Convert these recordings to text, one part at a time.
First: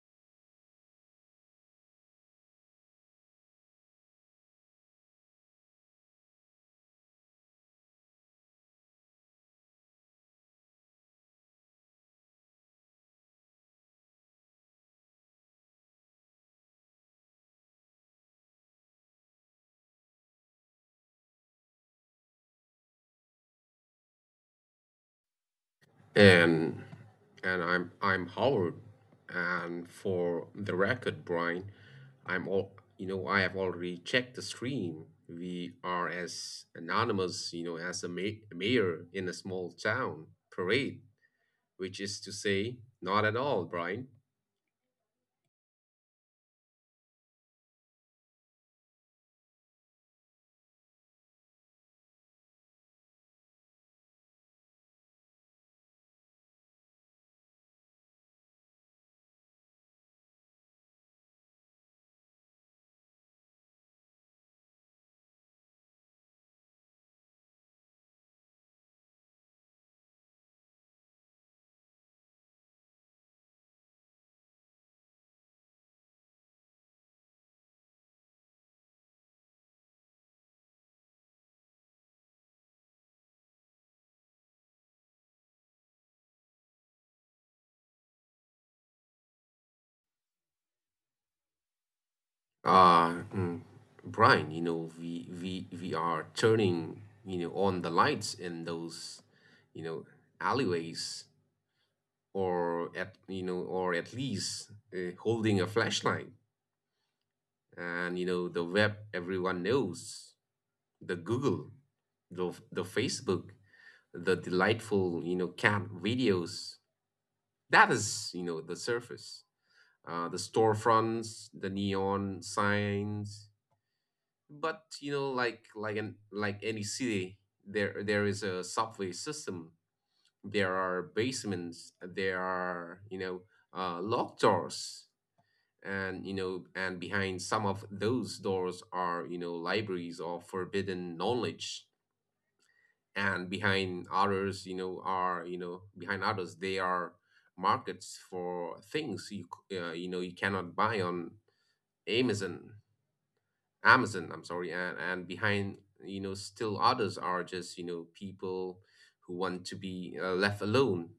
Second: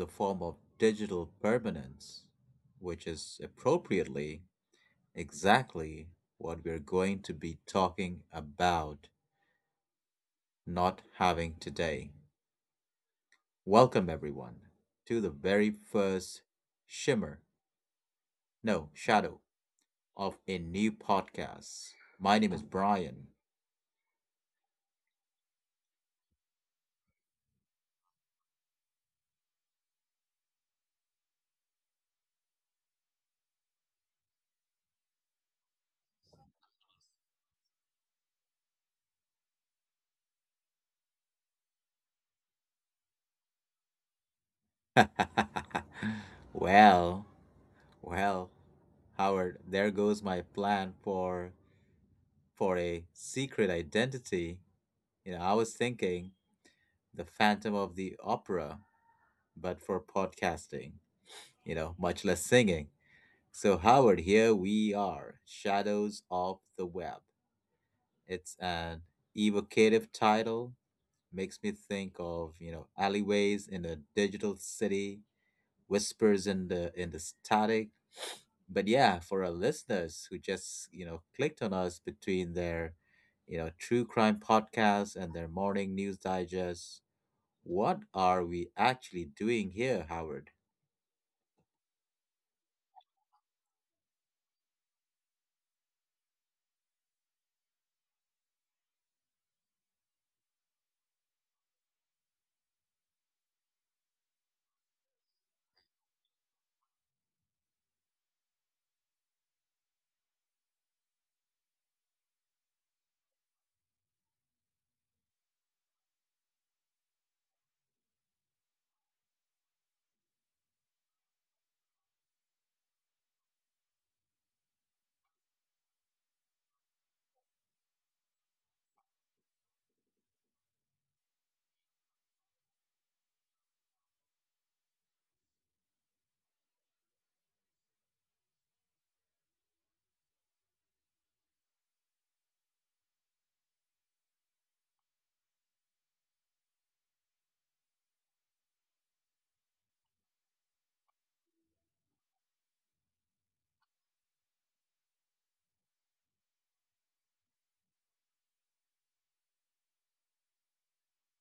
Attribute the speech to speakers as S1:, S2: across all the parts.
S1: a form of digital permanence, which is appropriately exactly what we're going to be talking about not having today. Welcome, everyone, to the very first shimmer, no, shadow of a new podcast. My name is Brian.
S2: And and I'm Howard. And for the record, Brian, I'm all I have already checked the stream. We are as anonymous, you know, as a mayor in a small town parade, which is to say, not at all, Brian.
S1: well, Well, Howard, there goes my plan for a secret identity. You know, I was thinking the Phantom of the Opera, but for podcasting, you know, much less singing. So Howard, here we are, Shadows of the Web. It's an evocative title, makes me think of, you know, alleyways in a digital city, whispers in the static, but yeah, for our listeners who just, you know, clicked on us between their, you know, true crime podcast and their morning news digest, what are we actually doing here, Howard?
S2: Ah, mm, Brian, we are turning, on the lights in those, you know, alleyways or at least holding a flashlight. And you know the web everyone knows: the Google, the Facebook, the delightful, you know, cat videos. That is, you know, the surface, the storefronts, the neon signs. But you know, like any city, there is a subway system, there are basements, there are, you know, locked doors. And you know, and behind some of those doors are, you know, libraries of forbidden knowledge, and behind others, you know, are you know behind others they are markets for things you you know you cannot buy on Amazon. Amazon, I'm sorry. And behind, you know, still others are just, you know, people who want to be, left alone,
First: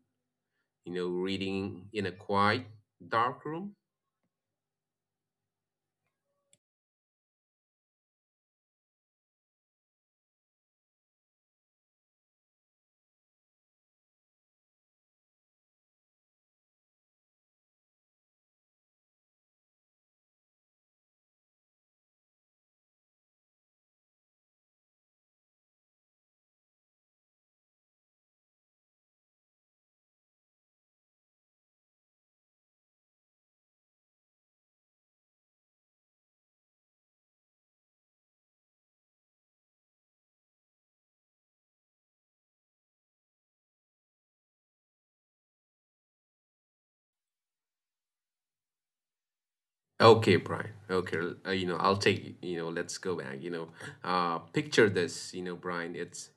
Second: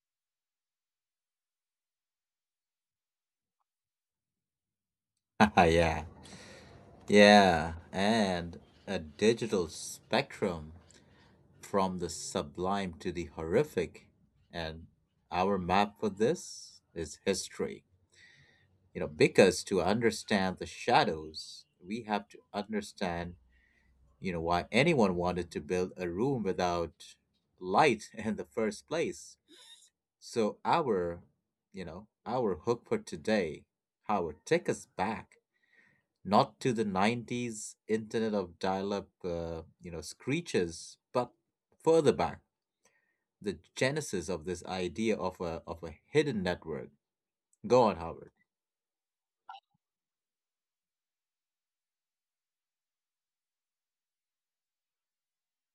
S2: you know, reading in a quiet dark room.
S1: yeah. Yeah. And a digital spectrum from the sublime to the horrific. And our map for this is history. You know, because to understand the shadows, we have to understand you know, why anyone wanted to build a room without light in the first place. So, you know, our hook for today, Howard, take us back, not to the 90s internet of dial up, you know, screeches, but further back, the genesis of this idea of a hidden network. Go on, Howard.
S2: Okay, Brian. Okay, you know, I'll take, you know, let's go back, you know. Picture this, you know, Brian, it's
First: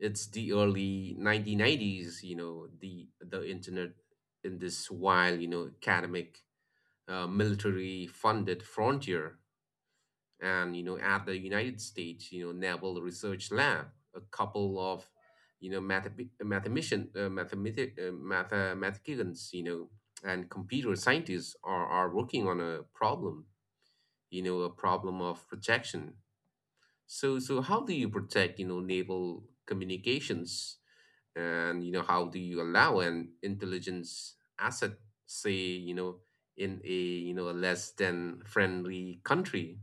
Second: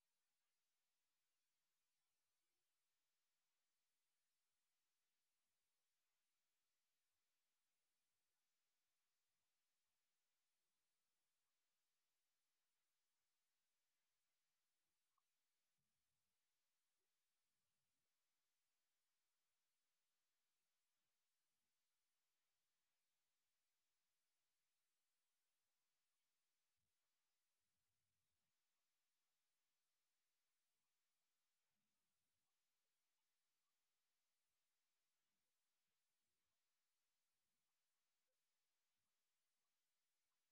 S2: it's the early 1990s, you know, the internet in this wild, you know, academic, military funded frontier. And you know, at the United States, you know, Naval Research Lab, a couple of, you know, mathematicians, you know, and computer scientists are working on a problem, you know, a problem of protection. So how do you protect, you know, naval communications, and you know, how do you allow an intelligence asset, say, you know, in a, you know, a less than friendly country,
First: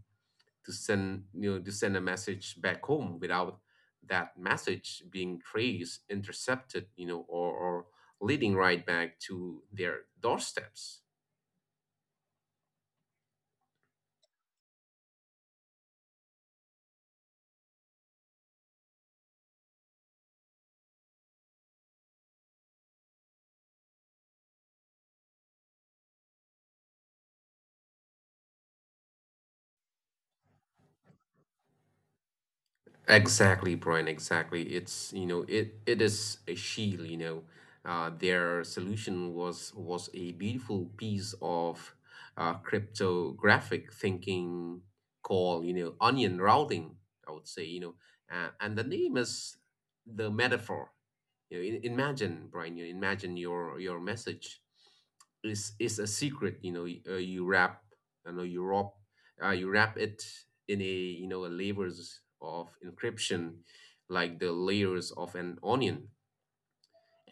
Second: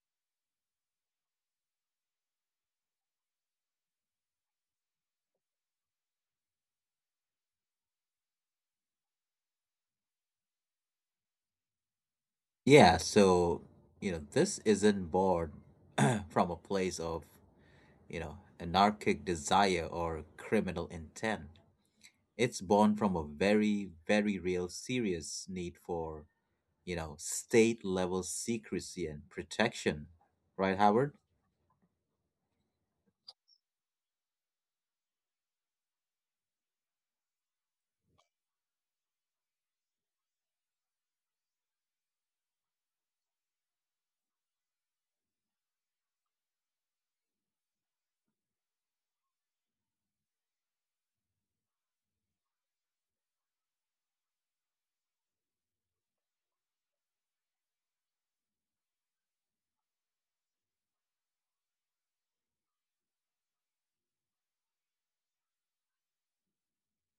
S2: to send, you know, to send a message back home without that message being traced, intercepted, you know, or leading right back to their doorsteps?
S1: Yeah, so, you know, this isn't born from a place of you know, anarchic desire or criminal intent. It's born from a very, very real, serious need for, you know, state level secrecy and protection, right, Howard?
S2: Exactly, Brian. Exactly. It's, you know, it is a shield. You know, their solution was a beautiful piece of cryptographic thinking called, you know, onion routing, I would say, you know. And the name is the metaphor. You know, imagine, Brian, you know, imagine your message is a secret. You know, you wrap, you know, you wrap it in a, you know, a layers of encryption, like the layers of an onion,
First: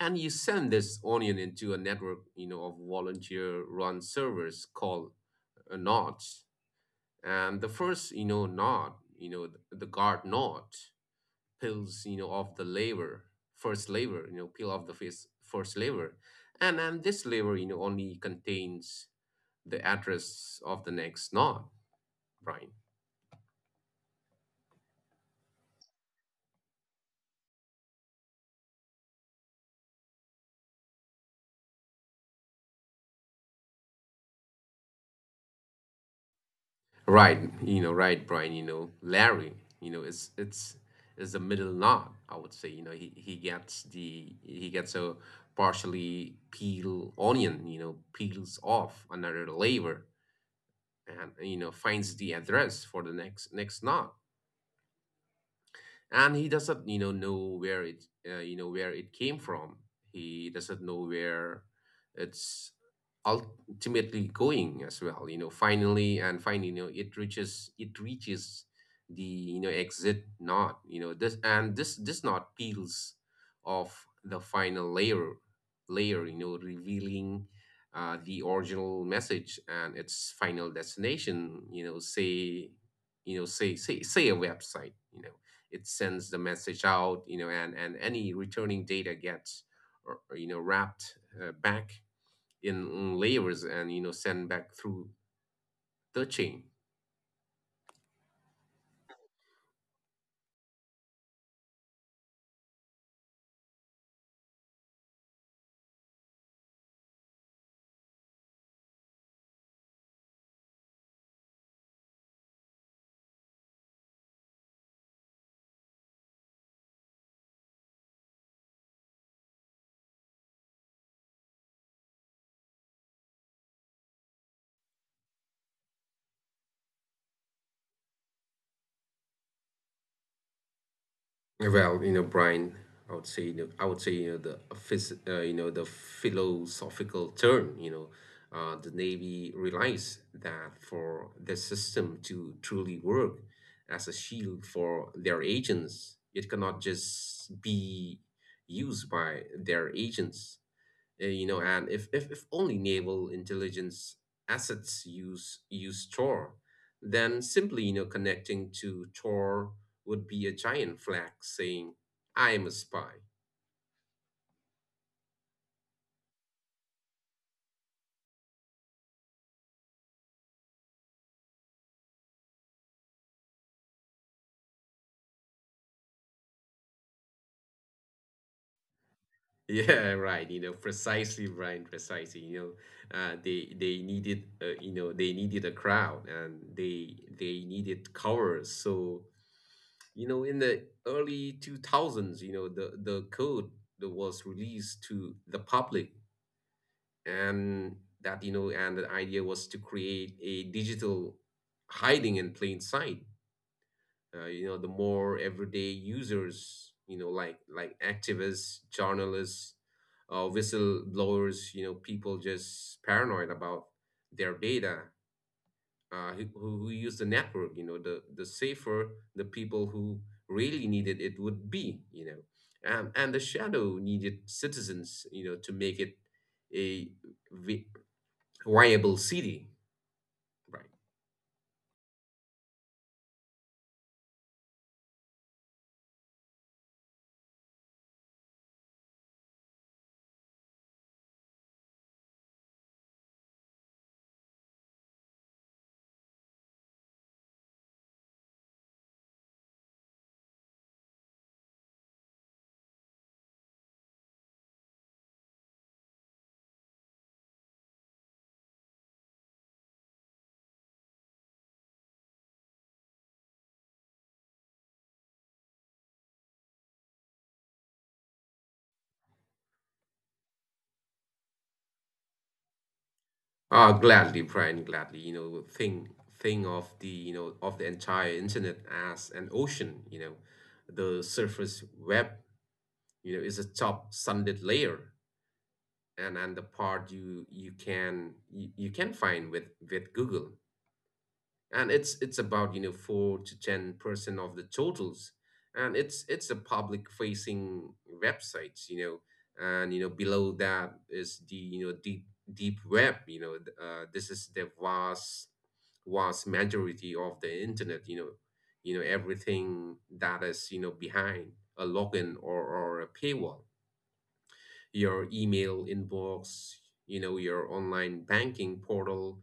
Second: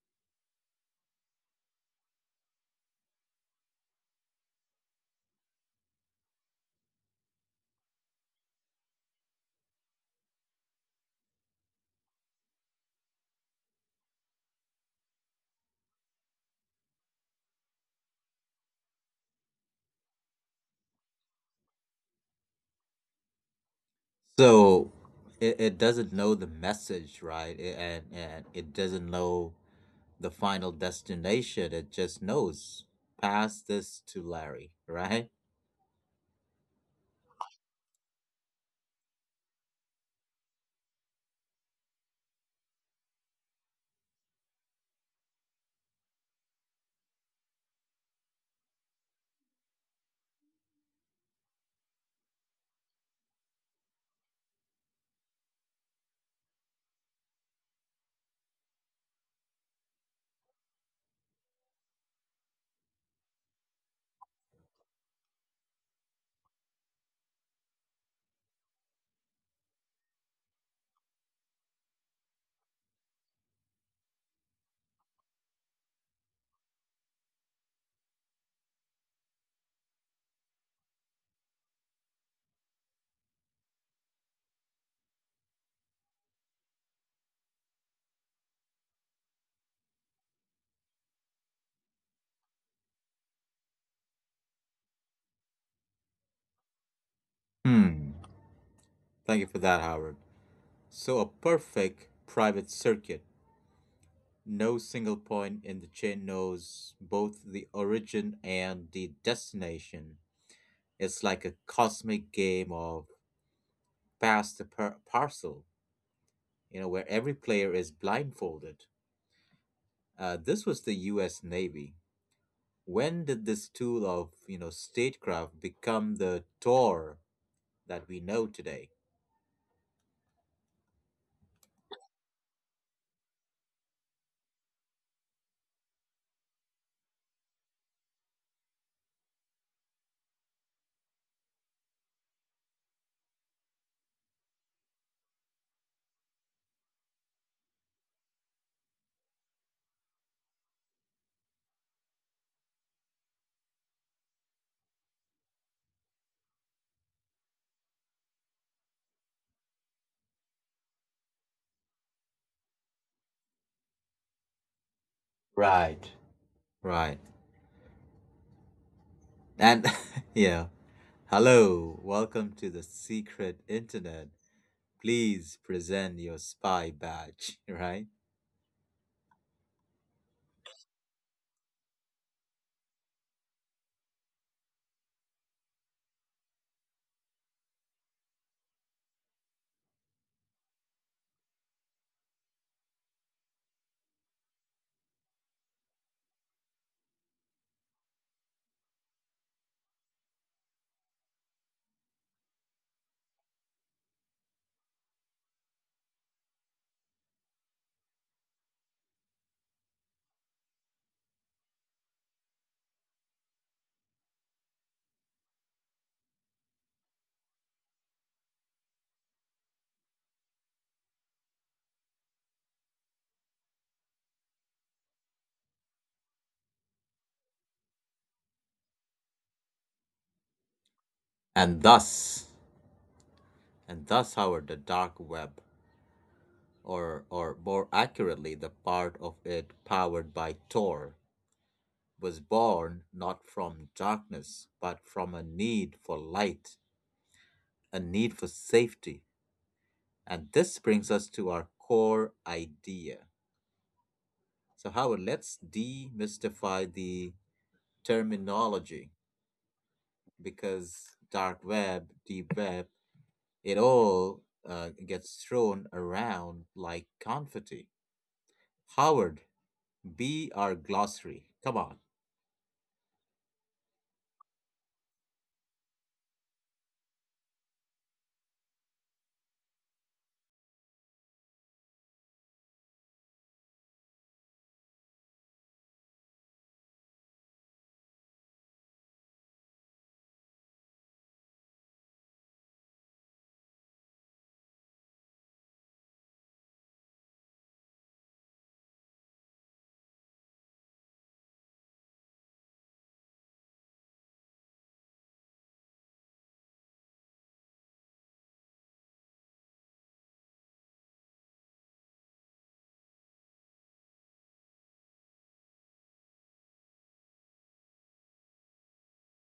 S2: and you send this onion into a network, you know, of volunteer-run servers called, nodes. And the first, you know, node, you know, the guard node peels, you know, off the layer, first layer. And this layer, you know, only contains the address of the next node, Brian.
S1: So it doesn't know the message, right? And it doesn't know the final destination. It just knows pass this to Larry, right?
S2: Right, you know, right, Brian. You know, Larry, you know, it's is the middle node, I would say, you know. He gets a partially peel onion, you know, peels off another layer, and you know, finds the address for the next node, and he doesn't, you know where it, you know, where it came from. He doesn't know where it's ultimately going as well, you know. Finally, you know, it reaches the, you know, exit node. You know, this and this this node peels off the final layer, you know, revealing, the original message and its final destination, you know, say a website, you know. It sends the message out, you know, and any returning data gets, you know, wrapped, back in layers and, you know, sent back through the chain.
S1: Hmm. Thank you for that, Howard. So a perfect private circuit. No single point in the chain knows both the origin and the destination. It's like a cosmic game of pass the parcel, you know, where every player is blindfolded. This was the U.S. Navy. When did this tool of you know statecraft become the Tor that we know today?
S2: Well, you know, Brian, I would say, you know, the you know, the philosophical turn, you know, the Navy realized that for the system to truly work as a shield for their agents, it cannot just be used by their agents. You know, and if only naval intelligence assets use Tor, then simply, you know, connecting to Tor would be a giant flag saying, "I am a spy."
S1: Right. Right. And yeah, hello, welcome to the secret internet. Please present your spy badge, right?
S2: Yeah, right. You know, precisely, Brian. Precisely. You know, they needed, you know, they needed a crowd and they needed covers. So you know, in the early two thousands, you know, the code that was released to the public. And that, you know, and the idea was to create a digital hiding in plain sight. You know, the more everyday users, you know, like activists, journalists, whistleblowers, you know, people just paranoid about their data, who use the network, you know, the safer the people who really needed it would be, you know. And the shadow needed citizens, you know, to make it a vi- viable city, right?
S1: And thus, and thus, Howard, the dark web, or more accurately, the part of it powered by Tor, was born not from darkness, but from a need for light, a need for safety. And this brings us to our core idea. So, Howard, let's demystify the terminology because dark web, deep web, it all gets thrown around like confetti. Howard, be our glossary. Come on.
S2: Gladly, Brian, gladly. You know, think of the, you know, of the entire internet as an ocean, you know. The surface web, you know, is a top sunlit layer, and the part you you can find with Google, and it's about, you know, 4 to 10 percent of the totals, and it's a public facing websites, you know. And you know, below that is the, you know, deep web. You know, this is the vast majority of the internet, you know. You know, everything that is, you know, behind a login, or a paywall: your email inbox, you know, your online banking portal,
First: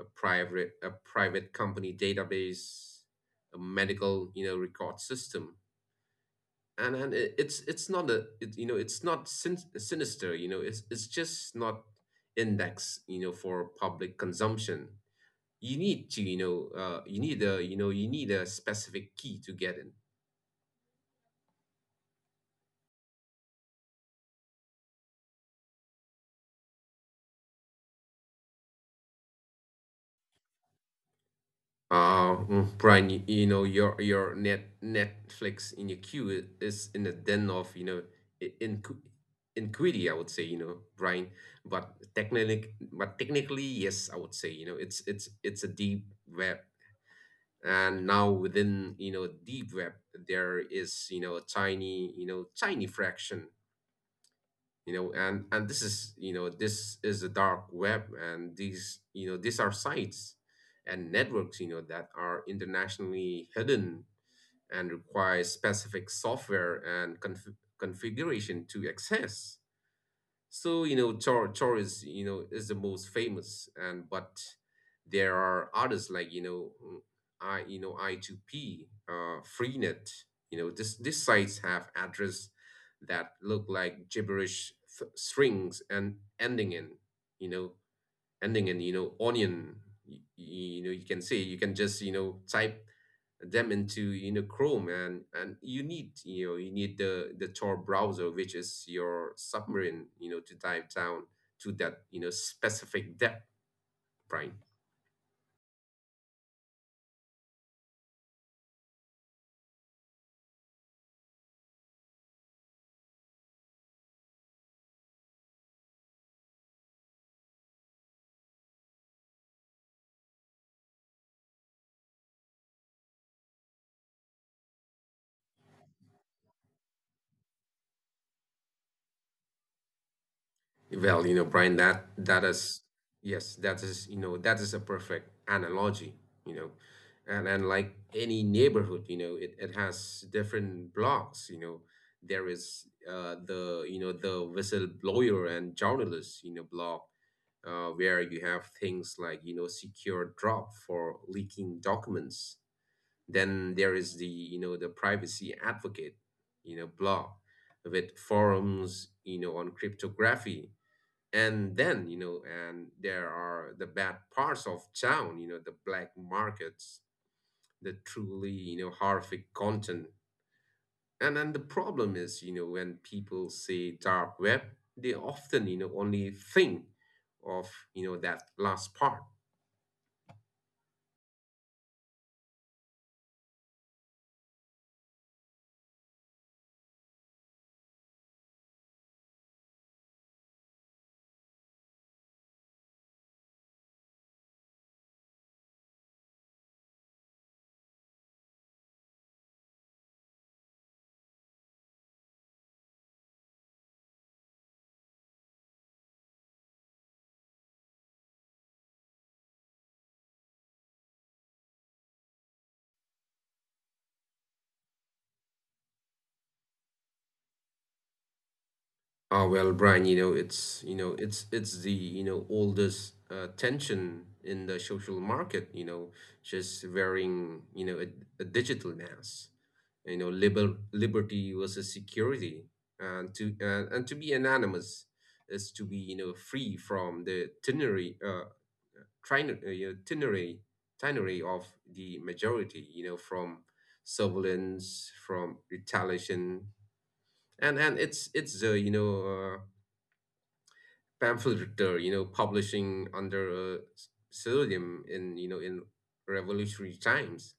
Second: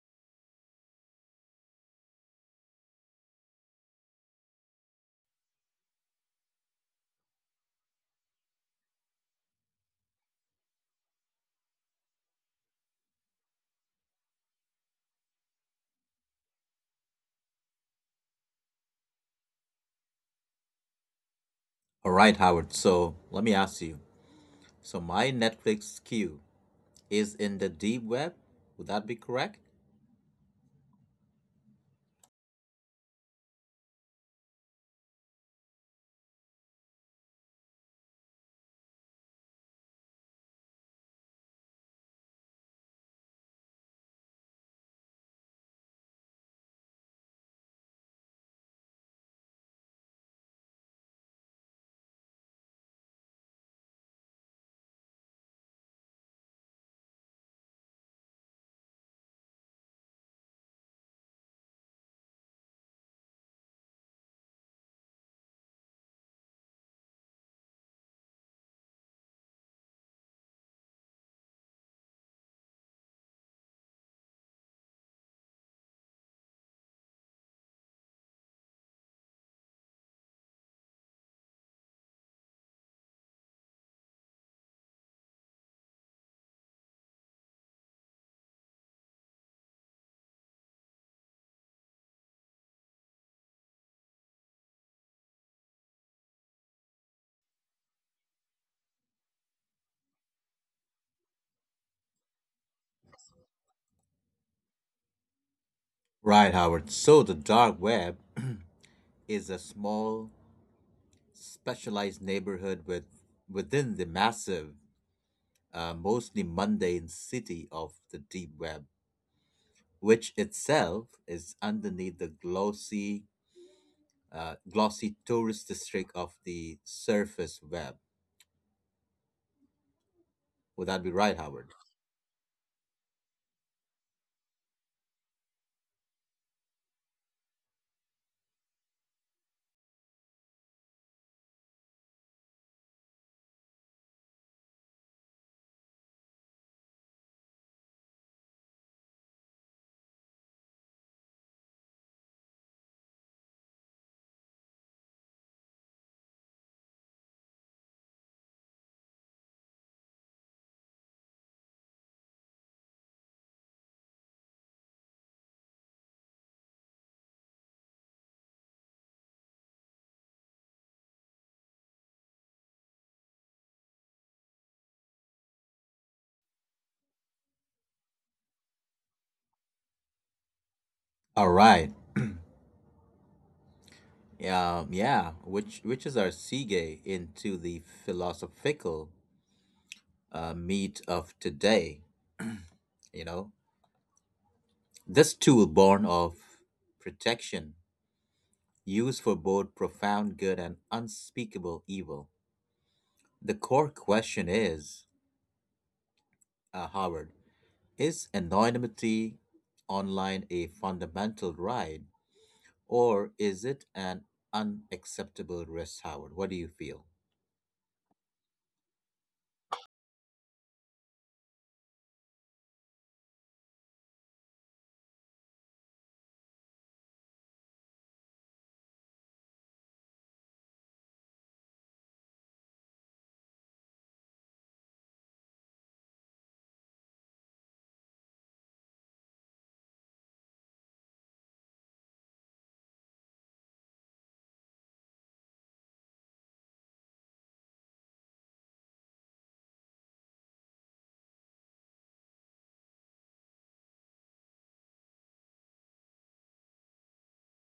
S2: a private company database, a medical, you know, record system. And it's not a, it, you know, it's not sinister, you know, it's just not index, you know, for public consumption. You need to, you know, you need a, you know, you need a specific key to get in.
S1: All right, Howard. So let me ask you. So my Netflix queue is in the deep web. Would that be correct?
S2: Brian, you know, your Netflix in your queue is in the den of, you know, I- inqu iniquity, I would say, you know, Brian. But technically, yes, I would say, you know, it's a deep web, and now within, you know, deep web, there is, you know, a tiny, you know, tiny fraction, you know. And this is, you know, this is a dark web, and these, you know, these are sites and networks, you know, that are internationally hidden and require specific software and configuration to access. So, you know, Chor is, you know, is the most famous. And but there are others like, you know, mm, I, you know, I2P, Freenet, you know. This these sites have address that look like gibberish f strings and ending in, you know, ending in onion. You know, you can say you can just, you know, type them into, you know, Chrome. And you need, you know, you need the Tor browser, which is your submarine, you know, to dive down to that, you know, specific depth, right?
S1: Right, Howard. So the dark web is a small, specialized neighborhood with within the massive, mostly mundane city of the deep web, which itself is underneath the glossy glossy tourist district of the surface web. Would that be
S2: Well, you
S1: right,
S2: know, Brian,
S1: Howard?
S2: that that is yes, that is, you know, that is a perfect analogy, you know, and like any neighborhood, you know, it has different blocks, you know. There is, the, you know, the whistleblower and journalist, you know, block, where you have things like, you know, Secure Drop for leaking documents. Then there is the, you know, the privacy advocate, you know, block with forums, you know, on cryptography. And then, you know, and there are the bad parts of town, you know, the black markets, the truly, you know, horrific content. And then the problem is, you know, when people say dark web, they often, you know, only think of, you know, that last part.
S1: All right. Yeah, which is our segue into the philosophical meat of today. You know, this tool born of protection, used for both profound good and unspeakable evil. The core question is, Howard, is anonymity online a fundamental right, or is it an unacceptable risk, Howard? What do you feel?
S2: Oh well, Brian, you know, it's the, you know, oldest tension in the social market, you know, just wearing, you know, a digital mask, you know, liberty versus security. And to, and to be anonymous is to be, you know, free from the ternary, you know, ternary of the majority, you know, from surveillance, from retaliation. And it's, you know. Pamphleteer, you know, publishing under a pseudonym in, you know, in revolutionary times.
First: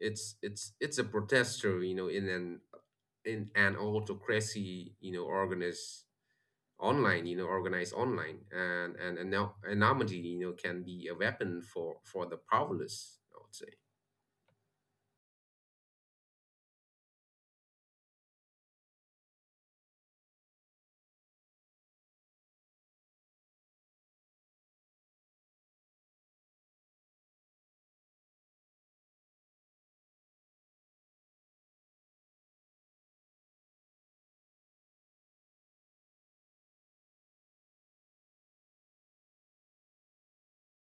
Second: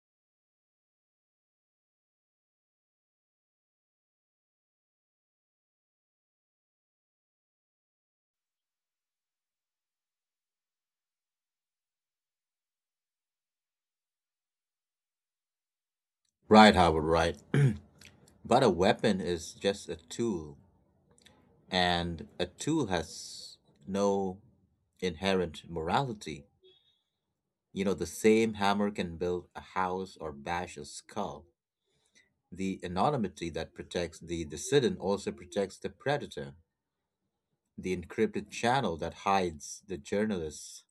S2: It's a protester, you know, in an autocracy, you know, organized online, and anonymity, you know, can be a weapon for the powerless, I would say.
S1: Right, Howard, right. But a weapon is just a tool, and a tool has no inherent morality. You know, the same hammer can build a house or bash a skull. The anonymity that protects the dissident also protects the predator. The encrypted channel that hides the journalist's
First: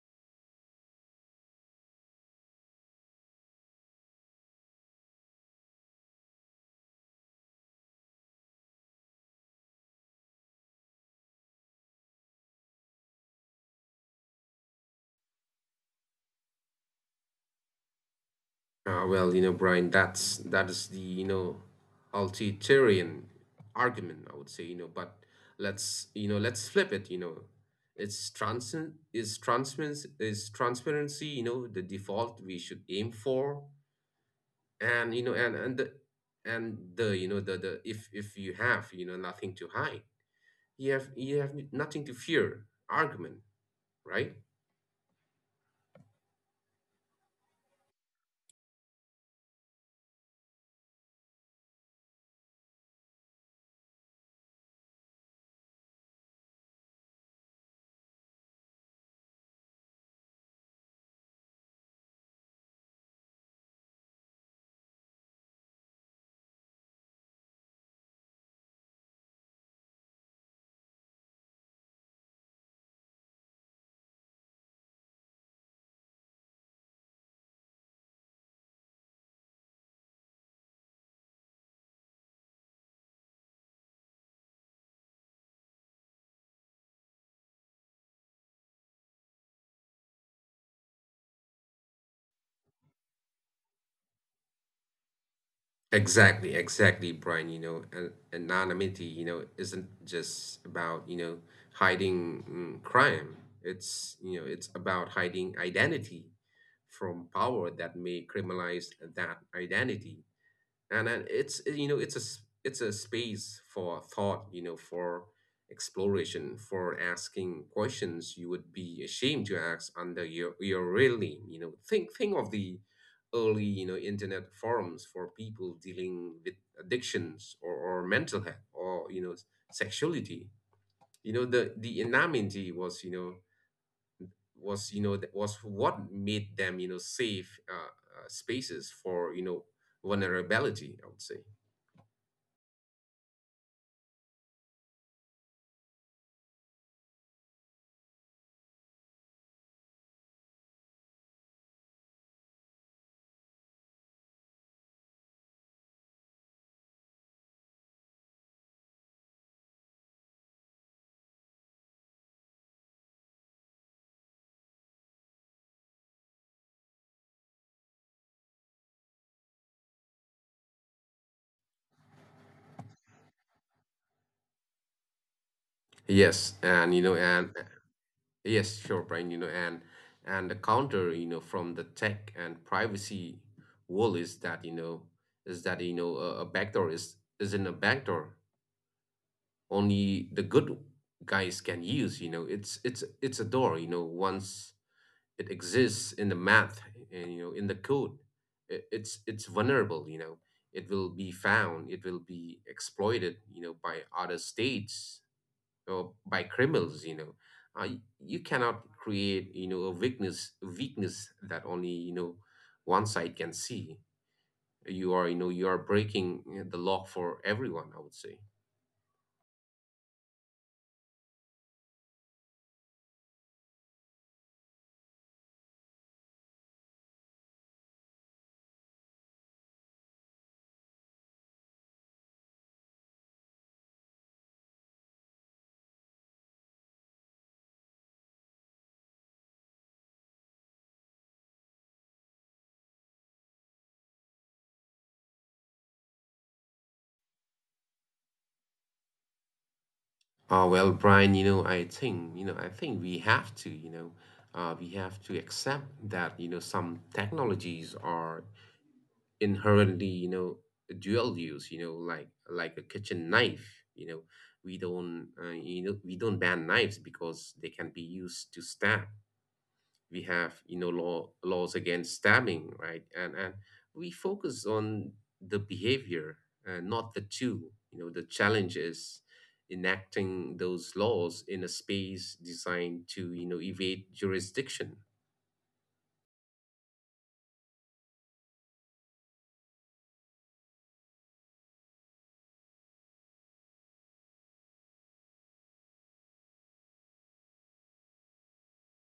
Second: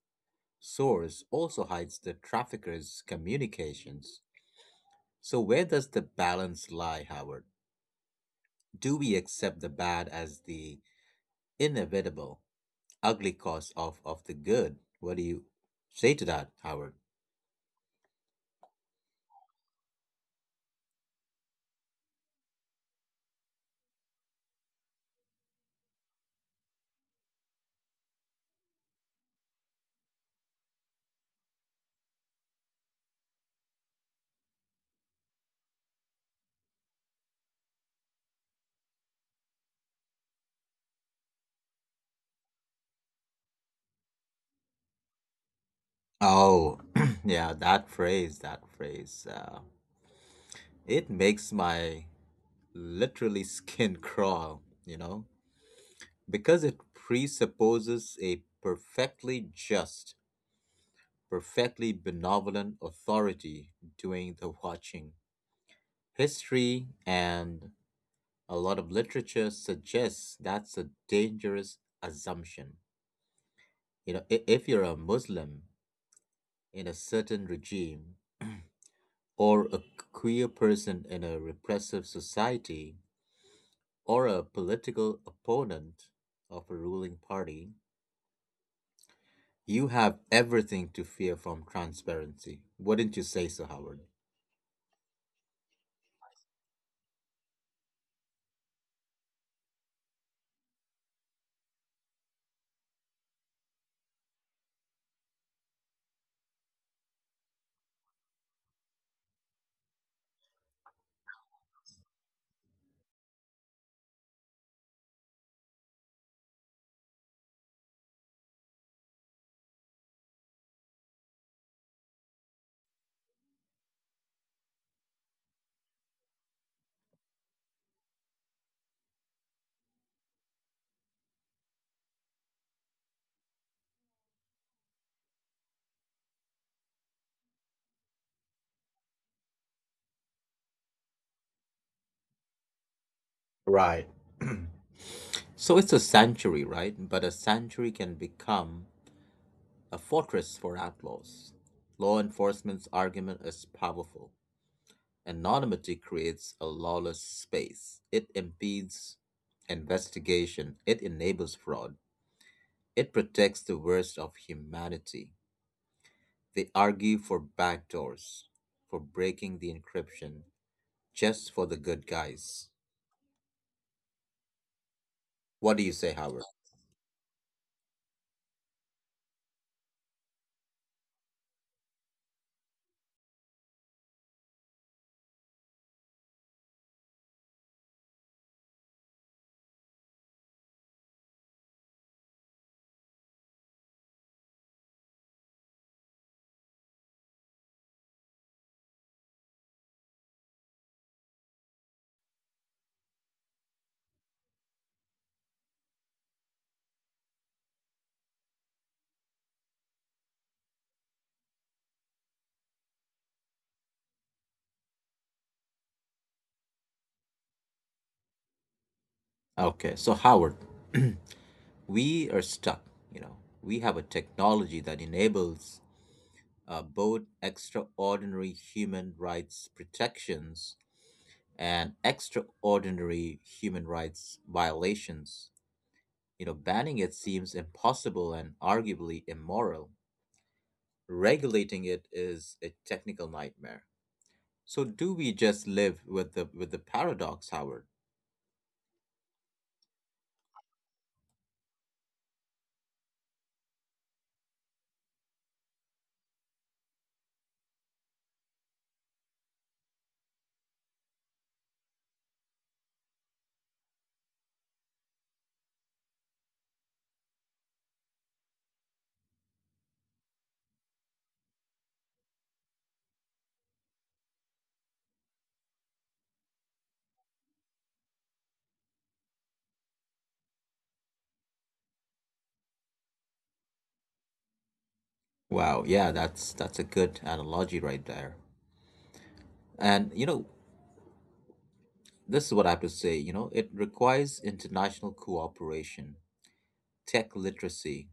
S1: source also hides the trafficker's communications. So, where does the balance lie, Howard? Do we accept the bad as the inevitable, ugly cost of the good? What do you say to that, Howard?
S2: Well, you know, Brian, that's that is the, you know, Altitarian argument, I would say, you know. But let's flip it, you know. It's transcend is transparency, the default we should aim for, and you know, and the you know the if you have nothing to hide, you have nothing to fear argument, right?
S1: Oh, yeah, that phrase. It makes my literally skin crawl, you know, because it presupposes a perfectly just, perfectly benevolent authority doing the watching. History and a lot of literature suggests that's a dangerous assumption. You know, if you're a Muslim in a certain regime, or a queer person in a repressive society, or a political opponent of a ruling party, you have everything to fear from transparency. Wouldn't you say so, Howard?
S2: Exactly, exactly, Brian. Anonymity, isn't just about, hiding crime. It's, it's about hiding identity from power that may criminalize that identity, and then it's it's a it's a space for thought, for exploration, for asking questions you would be ashamed to ask under your real name. Think of the early internet forums for people dealing with addictions, or or mental health, or sexuality. The anonymity was that was what made them safe spaces for vulnerability, I would say.
S1: Right. So it's a sanctuary, right? But a sanctuary can become a fortress for outlaws. Law enforcement's argument is powerful. Anonymity creates a lawless space. It impedes investigation. It enables fraud. It protects the worst of humanity. They argue for backdoors, for breaking the encryption, just for the good guys. What do you say, Howard?
S2: Yes, and yes, sure, Brian, and the counter, from the tech and privacy world is that, a backdoor is isn't a backdoor only the good guys can use, you know. It's a door, you know. Once it exists in the math and, in the code, it's vulnerable, you know. It will be found, it will be exploited, you know, by other states or by criminals, you know. You cannot create, you know, a weakness, that only, you know, one side can see. You are, you know, you are breaking, you know, the law for everyone, I would say.
S1: Okay, so Howard, we are stuck. You know, we have a technology that enables both extraordinary human rights protections and extraordinary human rights violations. You know, banning it seems impossible and arguably immoral. Regulating it is a technical nightmare. So do we just live with the paradox, Howard?
S2: Well, Brian, you know, I think, we have to, you know, we have to accept that, you know, some technologies are inherently, dual use, you know, like a kitchen knife. You know, we don't, we don't ban knives because they can be used to stab. We have, laws against stabbing, right? And we focus on the behavior, not the tool. You know, the challenge is enacting those laws in a space designed to, evade jurisdiction.
S1: Wow, yeah, that's a good analogy right there. And you know, this is what I have to say, you know, it requires international cooperation, tech literacy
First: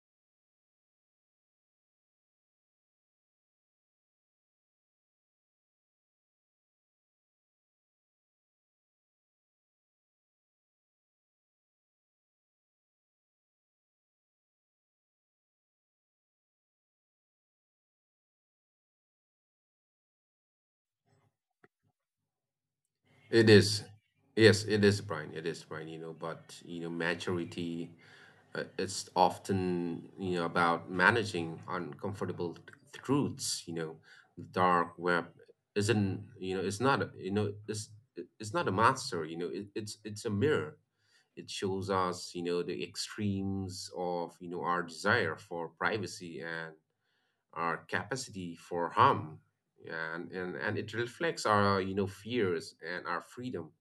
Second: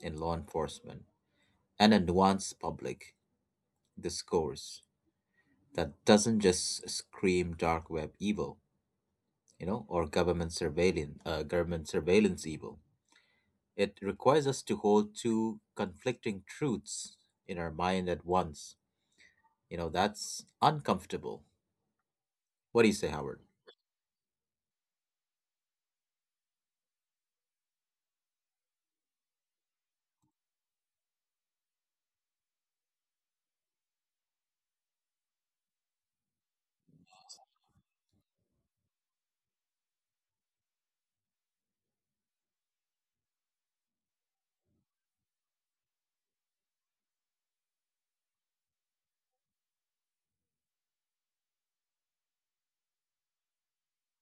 S1: in law enforcement, and a nuanced public discourse that doesn't just scream dark web evil, you know, or government surveillance evil. It requires us to hold two conflicting truths in our mind at once. You know, that's uncomfortable. What do you say, Howard?
S2: It is. Yes, it is, Brian. It is, Brian, you know. But you know, maturity, it's often, you know, about managing uncomfortable truths, you know. The dark web isn't, it's it's not a monster, you know. It, it's a mirror. It shows us, you know, the extremes of, you know, our desire for privacy and our capacity for harm. And it reflects our, you know, fears and our freedom,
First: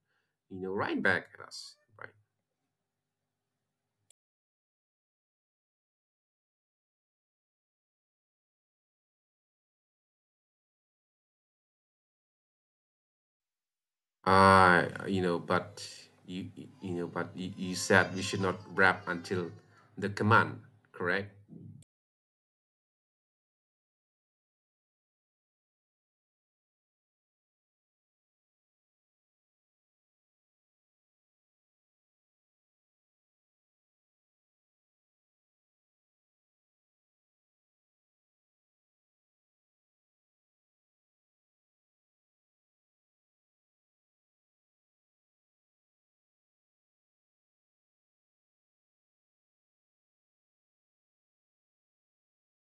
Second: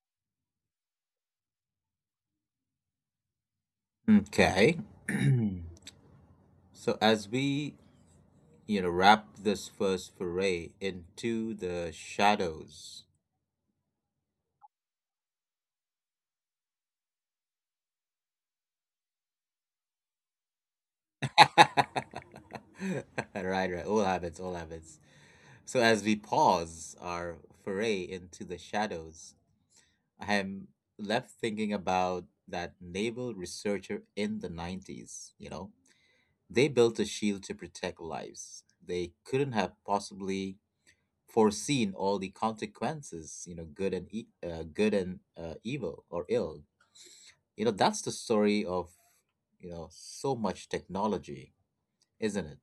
S2: you know, right back at us. Right?
S1: Okay. So as we, you know, wrap this first foray into the shadows.
S2: You know, but you know, but you said we should not wrap until the command, correct?
S1: Right, right. All habits, all habits. So, as we pause our foray into the shadows, I am left thinking about that naval researcher in the 90s. You know, they built a shield to protect lives. They couldn't have possibly foreseen all the consequences, you know, good and evil or ill. You know, that's the story of, you know, so much technology, isn't it?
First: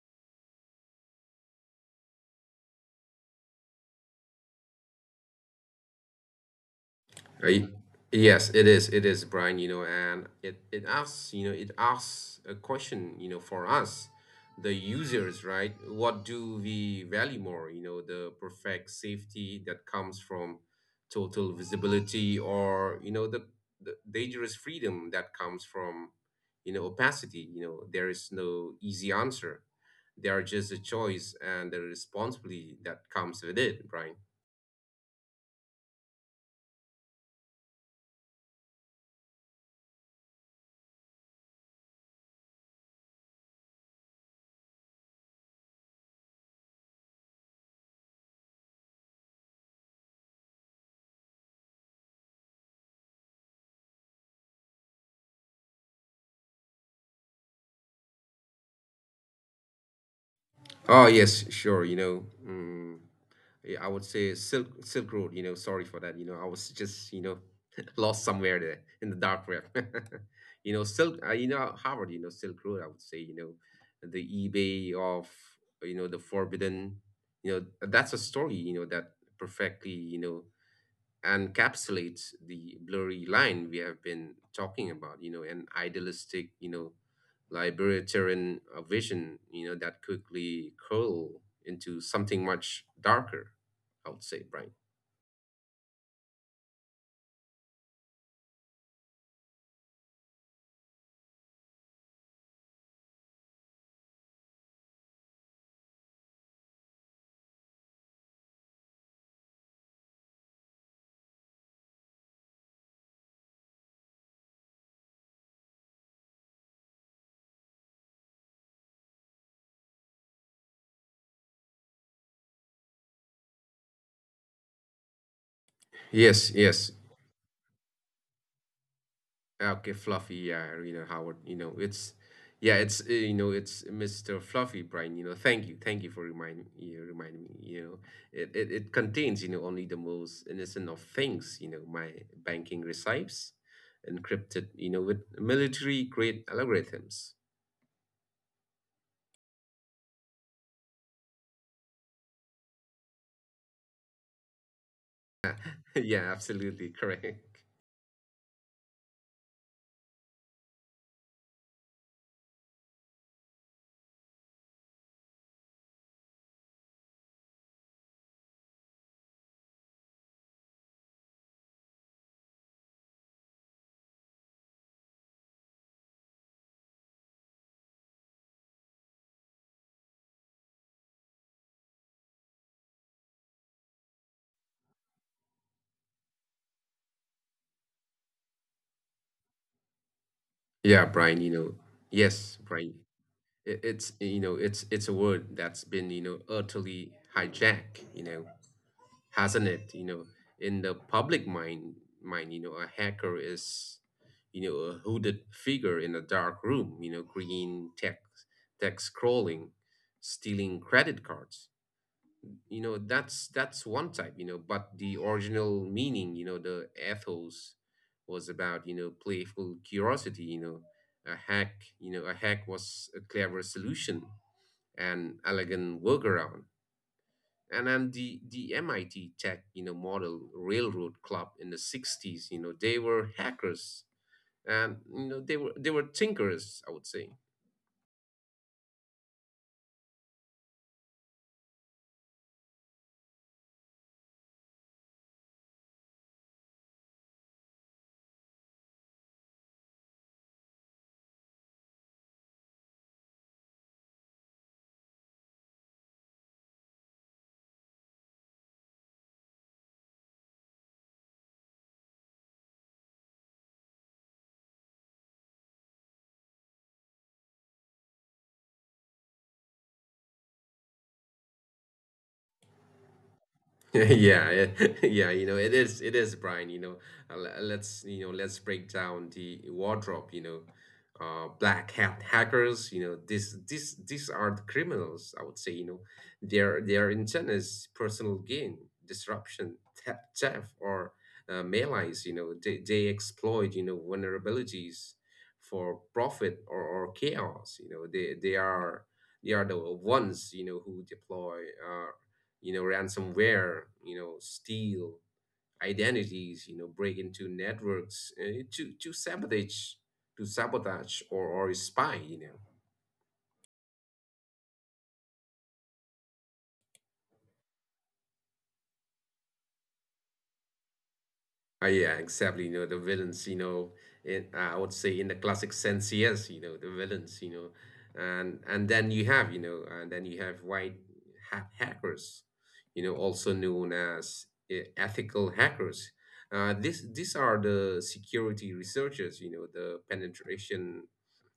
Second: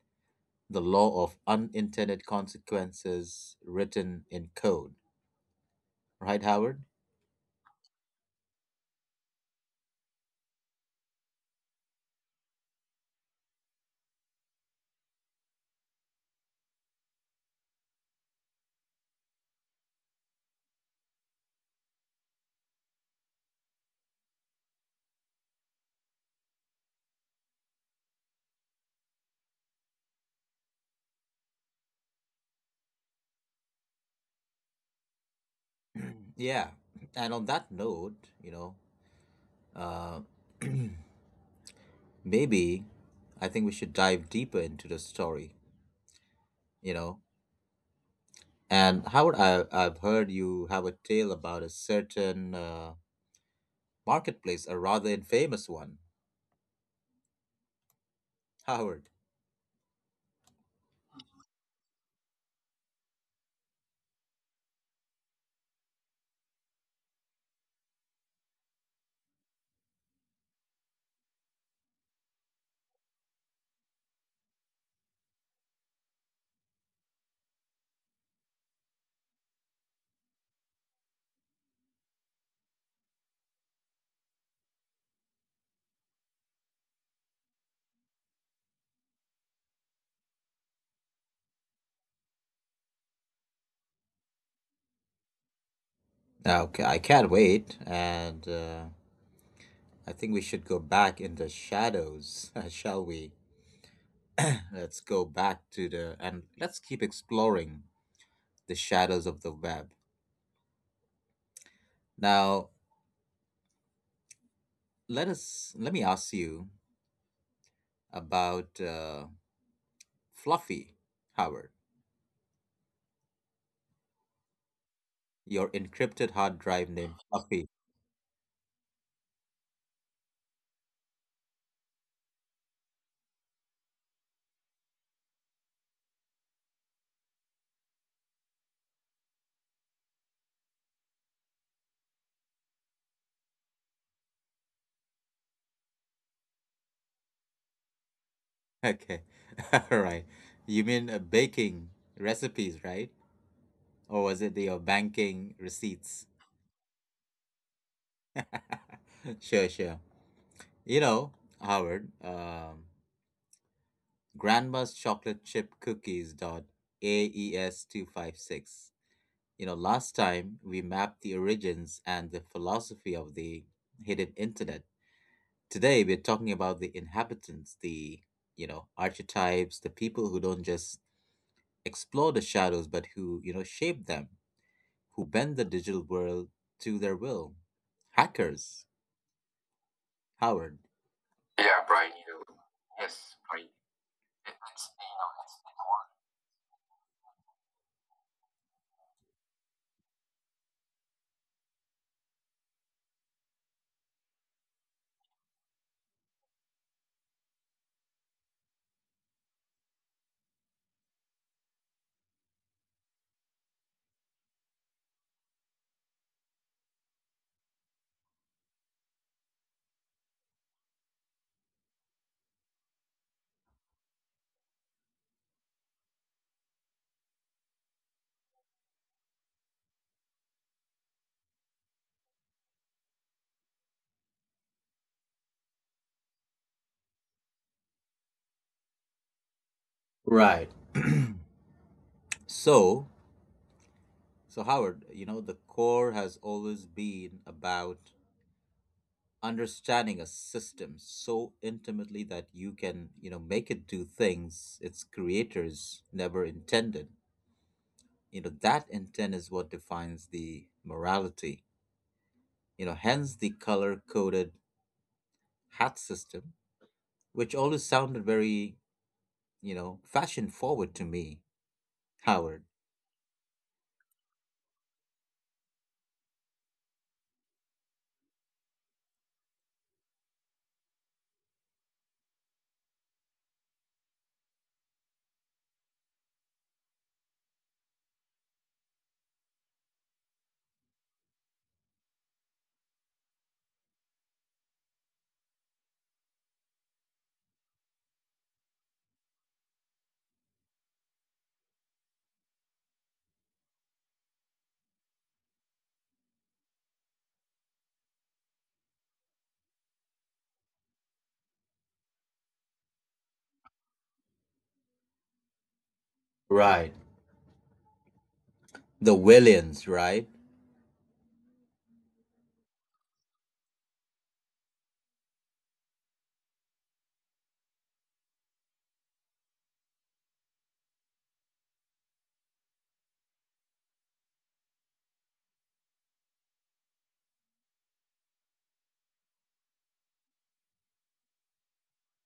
S1: The law of unintended consequences written in code, right, Howard?
S2: Uh, y- Yes, it is. It is, Brian, you know, and it asks, you know, it asks a question, you know, for us, the users, right? What do we value more? You know, the perfect safety that comes from total visibility, or, you know, the dangerous freedom that comes from, you know, opacity. You know, there is no easy answer. There are just a choice and the responsibility that comes with it, Brian.
S1: Yeah. And on that note, you know, uh, maybe I think we should dive deeper into the story, you know. And Howard, I've heard you have a tale about a certain marketplace, a rather infamous one. Howard.
S2: Oh, yes, sure, you know. Yeah, I would say Silk Road. You know, sorry for that. You know, I was just, lost somewhere there in the dark web. You know, Silk. You know, Harvard. You know, Silk Road, I would say. You know, the eBay of, the forbidden. You know, that's a story, you know, that perfectly, you know, encapsulates the blurry line we have been talking about. You know, an idealistic, you know, libertarian, vision, you know, that quickly curl into something much darker, I would say, Brian.
S1: Okay, I can't wait. And I think we should go back in the shadows, shall we? Let's go back to the, and let's keep exploring the shadows of the web. Now, let me ask you about Fluffy. Howard, your encrypted hard drive
S2: Yes,
S1: named
S2: yes.
S1: Fluffy.
S2: Okay, Fluffy. Yeah, you know, Howard, you know, it's, yeah, it's, it's Mr. Fluffy, Brian. You know, thank you for reminding me, you know, it contains, you know, only the most innocent of things, you know. My banking receipts, encrypted, you know, with military-grade algorithms.
S1: Okay, all right. You mean baking recipes, right? Or was it your banking receipts?
S2: Yeah, absolutely correct.
S1: sure, sure. You know, Howard, Grandma's chocolate chip cookies dot AES 256. You know, last time we mapped the origins and the philosophy of the hidden internet. Today we're talking about the inhabitants, the you know archetypes, the people who don't just explore the shadows but who you know shape them, who bend the digital world to their will. Hackers, Howard.
S2: Yeah, Brian, you
S1: Yeah,
S2: know,
S1: Brian, you
S2: yes, Brian,
S1: Yes, Brian. It,
S2: it's, you know,
S1: it's you
S2: it's a
S1: know, it's
S2: word that's been, you know, utterly hijacked, you know, hasn't it? You know, in the public mind, you know, a hacker is, you know, a hooded figure in a dark room. You know, green tech, scrolling, stealing credit cards. You know, that's one type. You know, but the original meaning, you know, the ethos was about, playful curiosity. You know, a hack, was a clever solution, an elegant workaround. And then the MIT Tech, you know, model railroad club in the '60s, you know, they were hackers, and you know, they were thinkers, I would say.
S1: the word. Right. So, so Howard, you know, the core has always been about understanding a system so intimately that you can you know make it do things its creators never intended. You know that intent is what defines the morality, you know hence the color coded hat system, which always sounded very you know fashion forward to me, Howard.
S2: Yeah, yeah, yeah, you know, it is, Brian, you know, let's, you know, let's break down the wardrobe, you know. Black hat hackers, you know, these are the criminals, I would say, you know. Their intent is personal gain, disruption, theft, or malaise, you know. They exploit, you know, vulnerabilities for profit, or chaos, you know. They are the ones, you know, who deploy uh, ransomware, you know, steal identities, you know, break into networks, to sabotage, or spy, you know.
S1: Right, the williams right.
S2: Yeah, exactly, you know, the villains, you know, in, I would say, in the classic sense. Yes, you know, the villains, you know. And then you have you know and then you have white hat hackers, you know, also known as, ethical hackers. These are the security researchers, you know, the penetration,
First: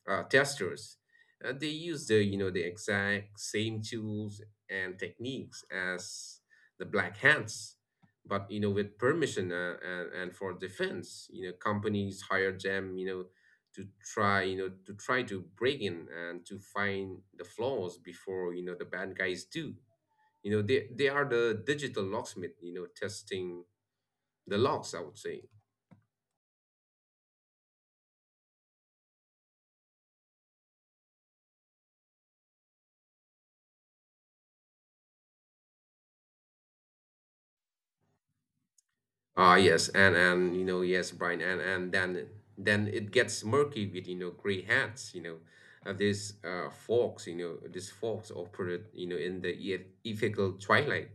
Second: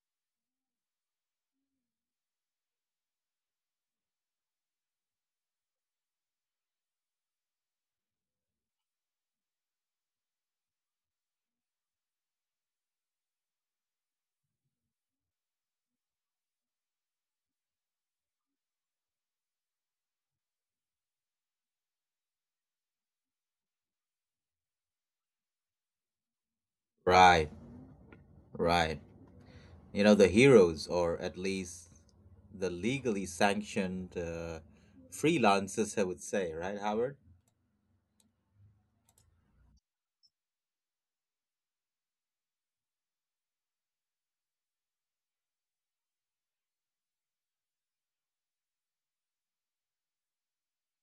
S2: testers. They use, the you know the exact same tools and techniques as the black hands, but you know, with permission, and for defense. You know, companies hire them, you know, to try, to break in and to find the flaws before, you know, the bad guys do. You know, they are the digital locksmith, you know, testing the locks, I would say.
S1: Right right You know, the heroes, or at least the legally sanctioned freelancers, I would say, right, Howard?
S2: Ah, yes, and you know, yes, Brian. And then it gets murky with, you know, gray hats, you know. These folks, operate, you know, in the ethical twilight.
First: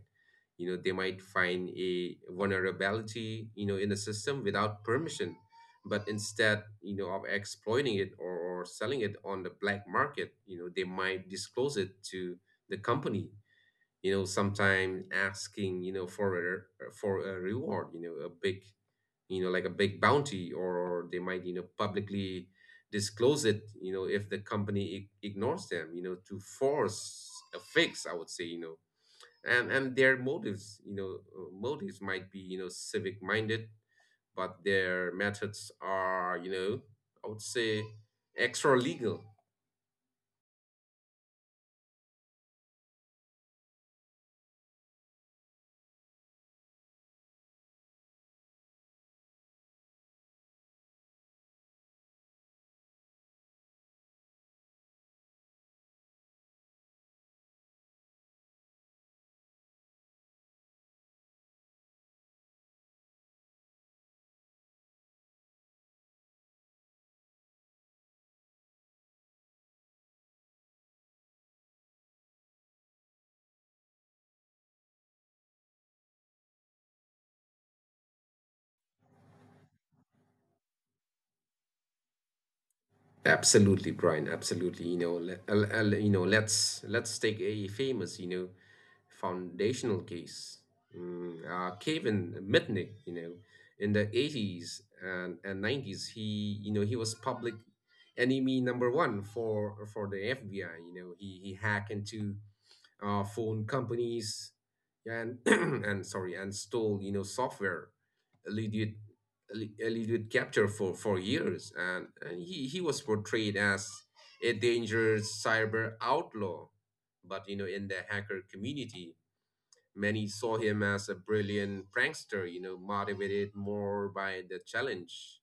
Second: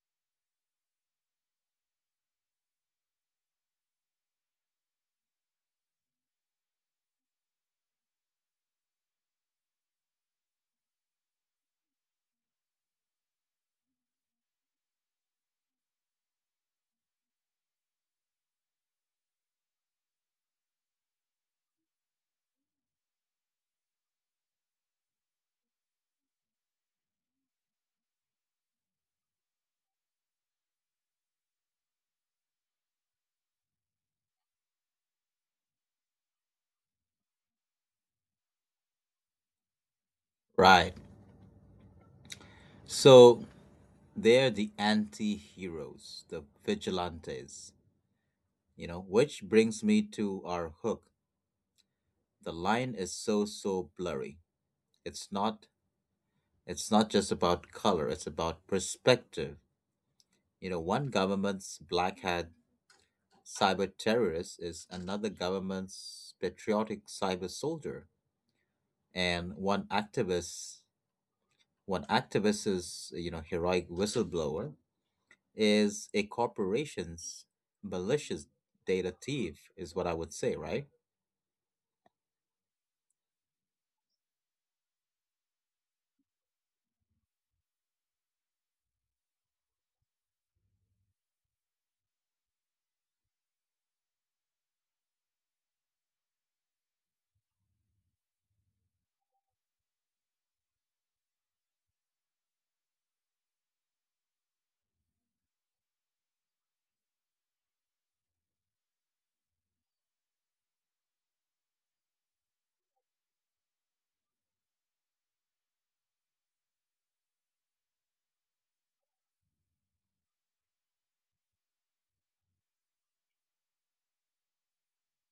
S2: You know, they might find a vulnerability, you know, in the system without permission, but instead, you know, of exploiting it, or selling it on the black market, you know, they might disclose it to the company, you know, sometimes asking, you know, for a, reward, you know, a big, a big bounty, or they might, you know, publicly disclose it, you know, if the company ignores them, you know, to force a fix, I would say, you know. And their motives, you know, motives might be, you know, civic minded, but their methods are, you know, I would say, extra legal.
S1: Right. So they're the anti-heroes, the vigilantes, you know, which brings me to our hook. The line is so blurry. it's not it's not just about color, it's about perspective. You know, one government's black hat cyber terrorist is another government's patriotic cyber soldier, and one activist's, you know, heroic whistleblower is a corporation's malicious data thief, is what I would say, right?
S2: Absolutely, Brian. Absolutely. You know, let's take a famous, you know, foundational case. Kevin Mitnick, you know, in the '80s, and '90s, he, was public enemy number one for the FBI. You know, he hacked into phone companies, and and sorry, and stole, you know, software. Eluded capture for years, and he, was portrayed as a dangerous cyber outlaw. But you know, in the hacker community, many saw him as a brilliant prankster, you know, motivated more by the challenge,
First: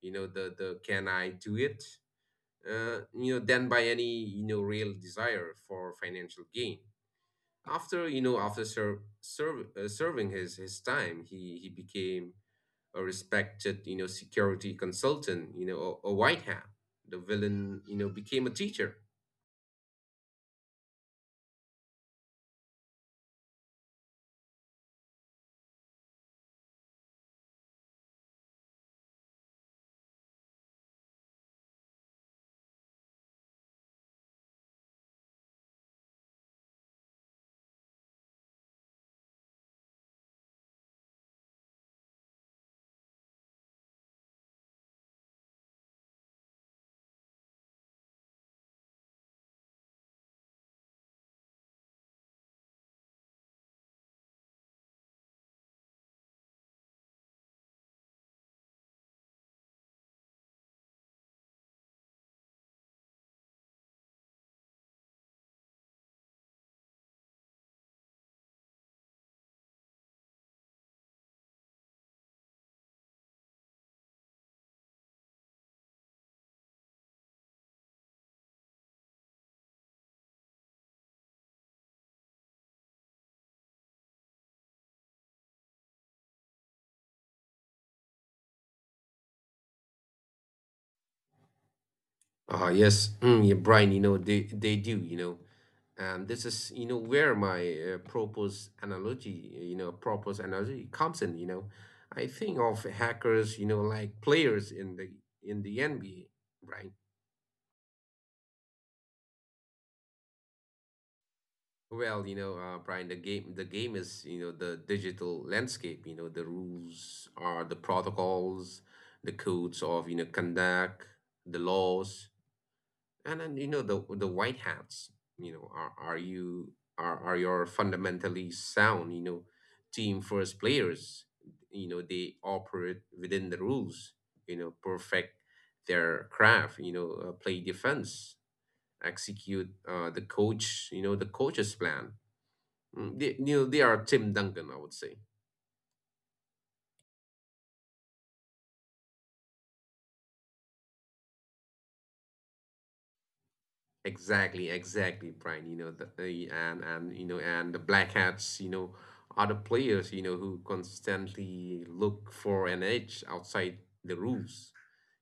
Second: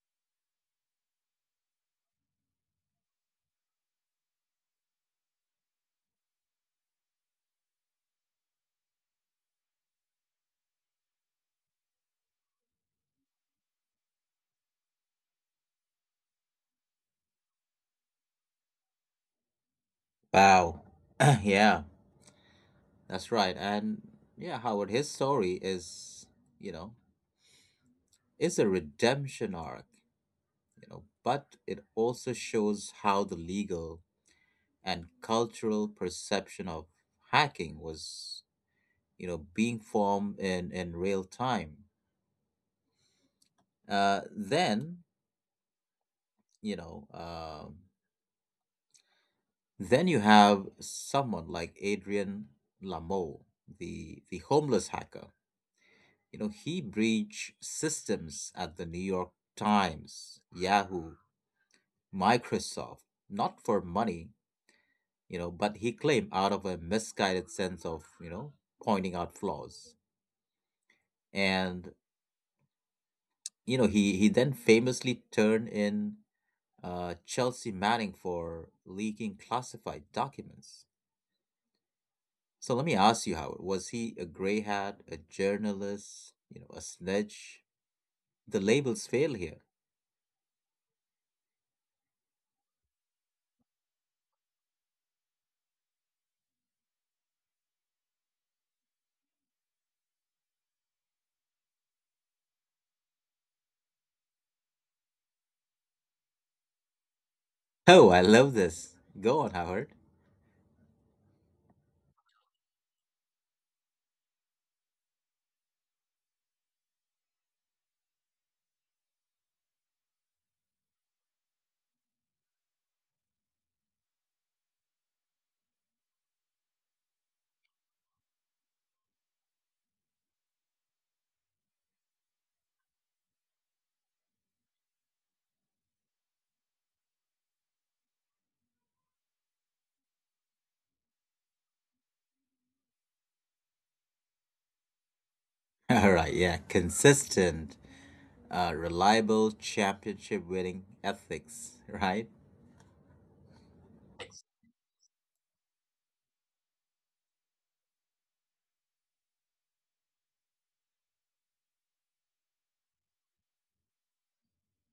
S2: you know, the can I do it, you know, than by any, you know, real desire for financial gain. After serving his time, he became a respected, you know, security consultant. You know, a, white hat. The villain, you know, became a teacher.
S1: Wow. Yeah, that's right. And yeah, Howard, his story is, you know, is a redemption arc. You know, but it also shows how the legal and cultural perception of hacking was, you know, being formed in real time. Then, you know, um, then you have someone like Adrian Lamoe, the homeless hacker. You know, he breached systems at the New York Times, Yahoo, Microsoft, not for money, you know, but he claimed out of a misguided sense of, you know, pointing out flaws. And, you know, he then famously turned in Chelsea Manning for leaking classified documents. So let me ask you, Howard, was he a grey hat, a journalist, you know, a sledge? The labels fail here.
S2: Ah, yes, yeah, Brian. You know, they do. You know, and this is, where my purpose analogy comes in. You know, I think of hackers, you know, like players in the, NBA, right?
S1: Oh, I love this. Go on, Howard.
S2: Well, you know, Brian, the game, is, you know, the digital landscape. You know, the rules are the protocols, the codes of, you know, conduct, the laws. And then, you know, the white hats, you know, are your fundamentally sound, you know, team first players. You know, they operate within the rules. You know, perfect their craft. You know, play defense, execute, the coach. The coach's plan. They, they are Tim Duncan, I would say.
S1: All right, yeah, consistent, reliable, championship winning ethics, right?
S2: Exactly, exactly, Brian. You know, the- and you know, and the Black Hats, are the players, who constantly look for an edge outside the rules.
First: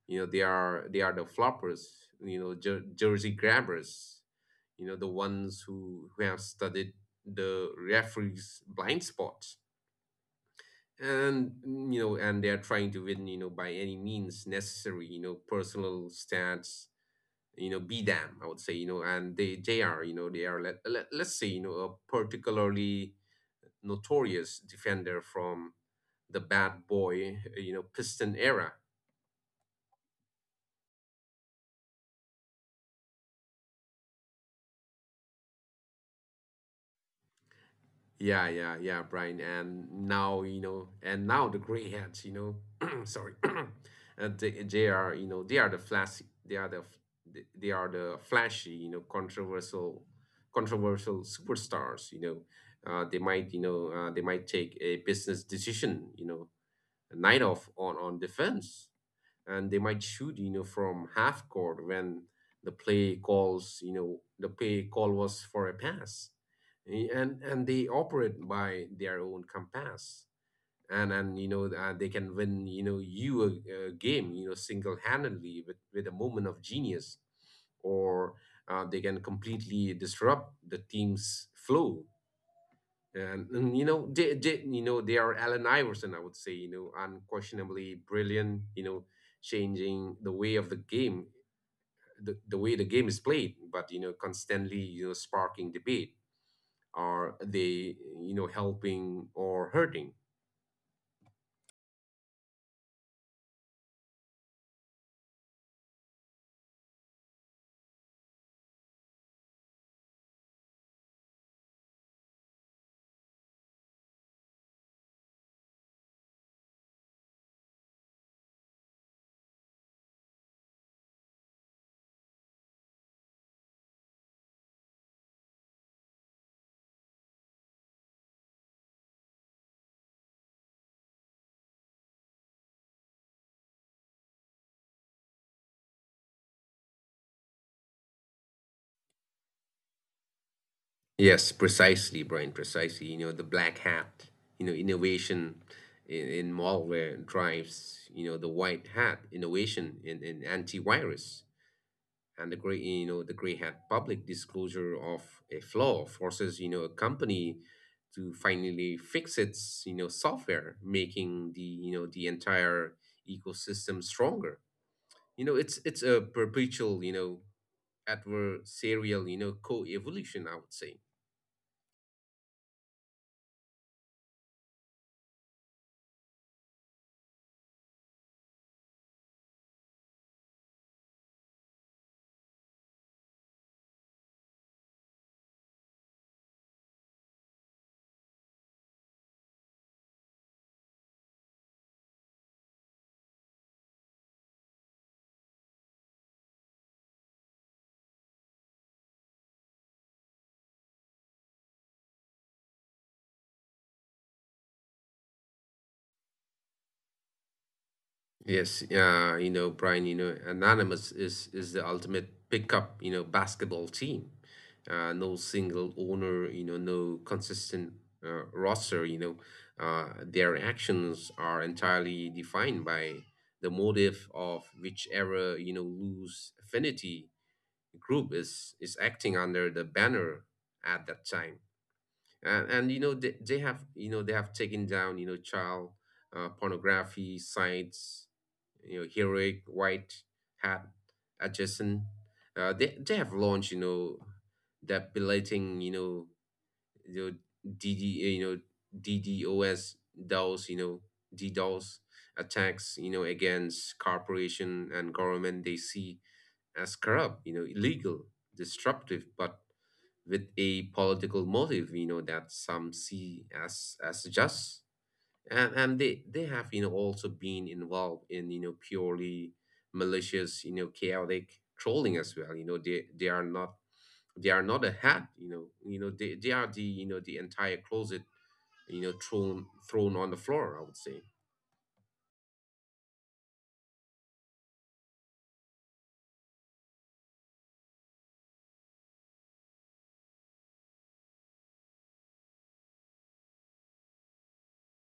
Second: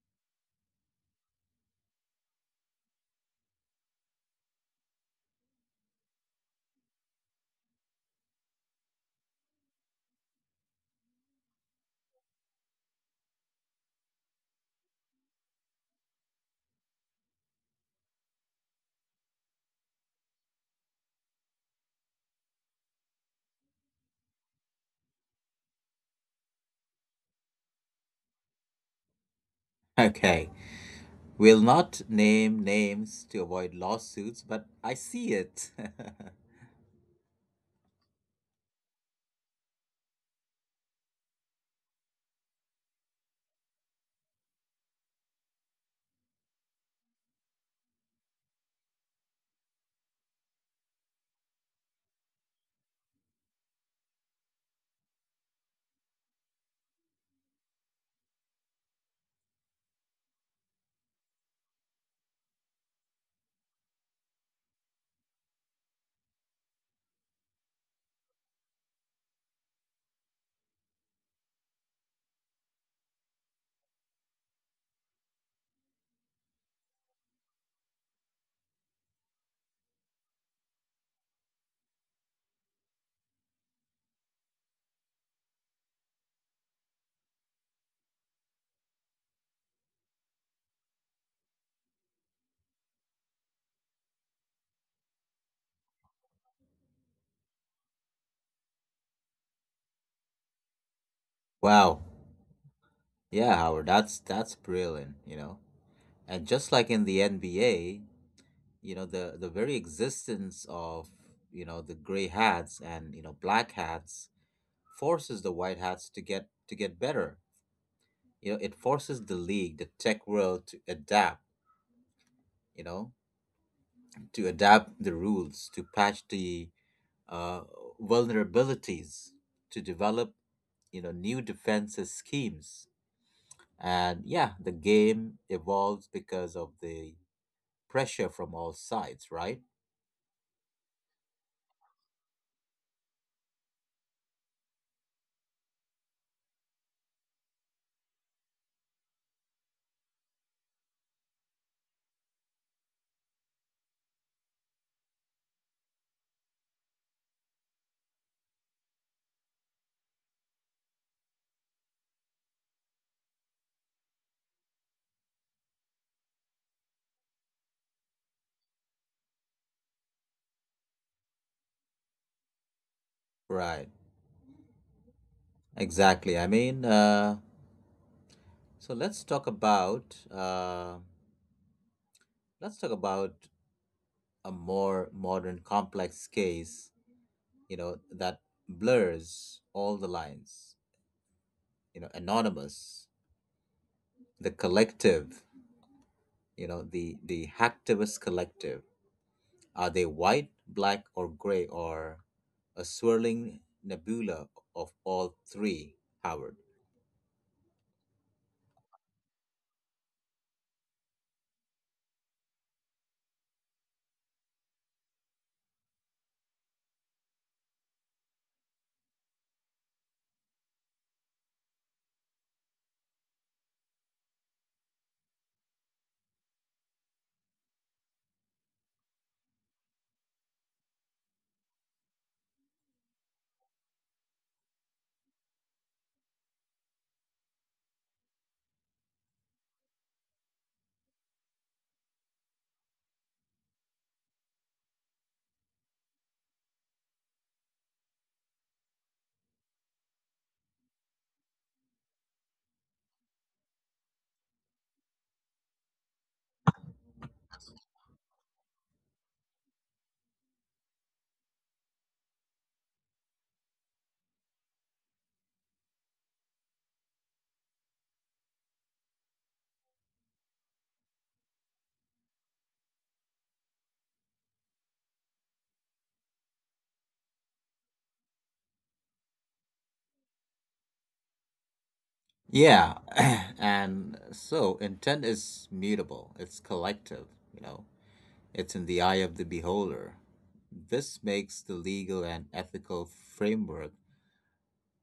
S2: They are the floppers. You know, jersey grabbers. You know, the ones who have studied the referee's blind spots. And and they are trying to win, by any means necessary. You know, personal stats be them, I would say you know and they are, let's say, a particularly notorious defender from the bad boy, piston era.
S1: Okay, we'll not name names to avoid lawsuits, but I see it.
S2: Yeah, Brian. And now the gray hats, sorry and they are, you know they are the flashy they are the flashy, controversial superstars. They might, they might take a business decision, night off on defense. And they might shoot, from half court when the play call was for a pass. And and they operate by their own compass, and they can win, you know you a game, single-handedly with a moment of genius, or they can completely disrupt the team's flow. And they are Allen Iverson, I would say, you know, unquestionably brilliant, you know, changing the way of the game, the way the game is played, but, you know, constantly, you know, sparking debate. Are they, you know, helping or hurting?
S1: Wow. Yeah, Howard, that's brilliant, you know. And just like in the NBA, you know the very existence of you know the gray hats and you know black hats forces the white hats to get better. You know, it forces the league, the tech world to adapt, you know, to adapt the rules, to patch the uh, vulnerabilities, to develop, you know, new defenses schemes. And yeah, the game evolves because of the pressure from all sides, right?
S2: Yes, precisely, Brian, precisely. You know, the black hat, you know, innovation in malware drives, you know, the white hat innovation in antivirus. And the gray hat public disclosure of a flaw forces, a company to finally fix its, software, making the entire ecosystem stronger. It's a perpetual, adversarial, co-evolution, I would say.
S1: Right, exactly. I mean, so let's talk about let's talk about a more modern, complex case. You know, that blurs all the lines. You know, anonymous, the collective. You know, the hacktivist collective. Are they white, black, or gray, or a swirling nebula of all three, Howard?
S2: Yes, you know, Brian, you know, Anonymous is the ultimate pickup, you know, basketball team. No single owner, you know, no consistent roster, you know. Their actions are entirely defined by the motive of whichever, you know, loose affinity group is acting under the banner at that time. And you know They have you know they have taken down, child pornography sites. You know, heroic white hat adjacent. They have launched, you know that belating you know dd you know ddos DDoS, ddos attacks, you know, against corporation and government they see as corrupt, you know, illegal, disruptive, but with a political motive, you know, that some see as just. And they have, you know, also been involved in, you know, purely malicious, you know, chaotic trolling as well. You know, they are not a hat, you know, they are the, you know, the entire closet, you know, thrown on the floor, I would say.
S1: Yeah, and so intent is mutable. It's collective. You know, it's in the eye of the beholder. This makes the legal and ethical framework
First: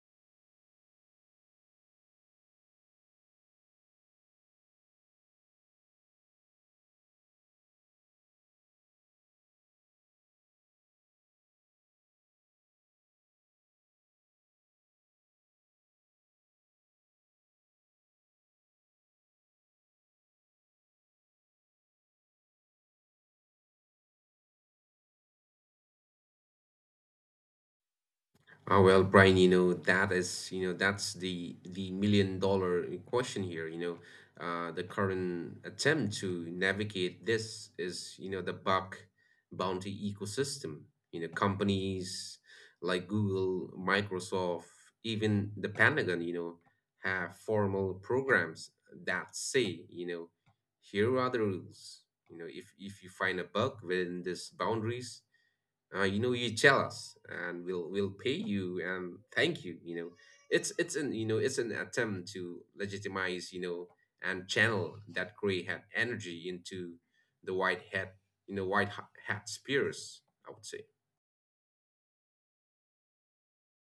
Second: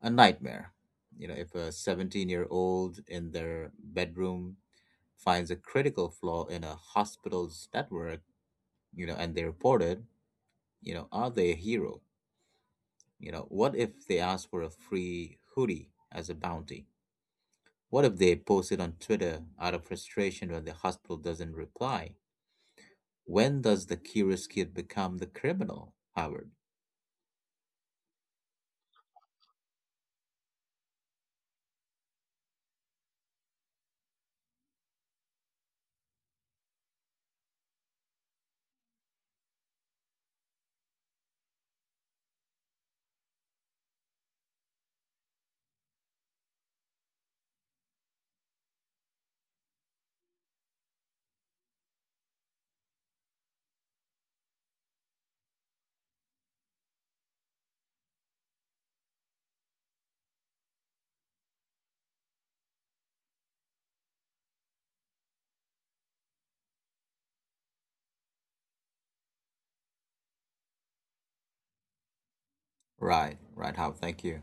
S1: a nightmare. You know, if a 17-year-old in their bedroom finds a critical flaw in a hospital's network, you know, and they report it, you know, are they a hero? You know, what if they ask for a free hoodie as a bounty? What if they post it on Twitter out of frustration when the hospital doesn't reply? When does the curious kid become the criminal, Howard?
S2: Ah well, Brian, you know, that is, you know, that's the million dollar question here, you know. The current attempt to navigate this is, you know, the bug bounty ecosystem. You know, companies like Google, Microsoft, even the Pentagon, you know, have formal programs that say, you know, here are the rules. You know, if you find a bug within these boundaries, you know, you're jealous and we'll pay you and thank you. You know It's an attempt to legitimize, and channel that gray hat energy into the white hat, hat spears, I would say.
S1: Right, right, How? Thank you.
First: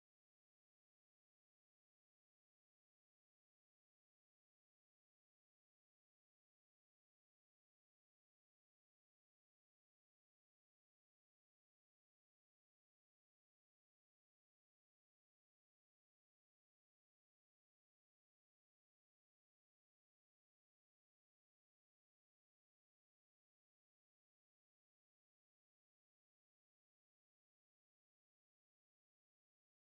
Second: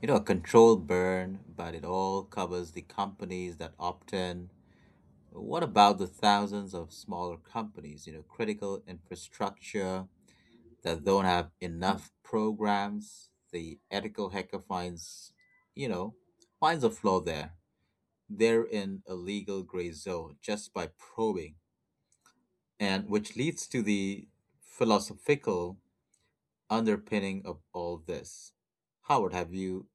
S1: You know, a controlled burn, but it all covers the companies that opt in. What about the thousands of smaller companies, you know, critical infrastructure that don't have enough programs? The ethical hacker finds, you know, finds a flaw there. They're in a legal gray zone just by probing, and which leads to the philosophical underpinning of all this. Howard, have you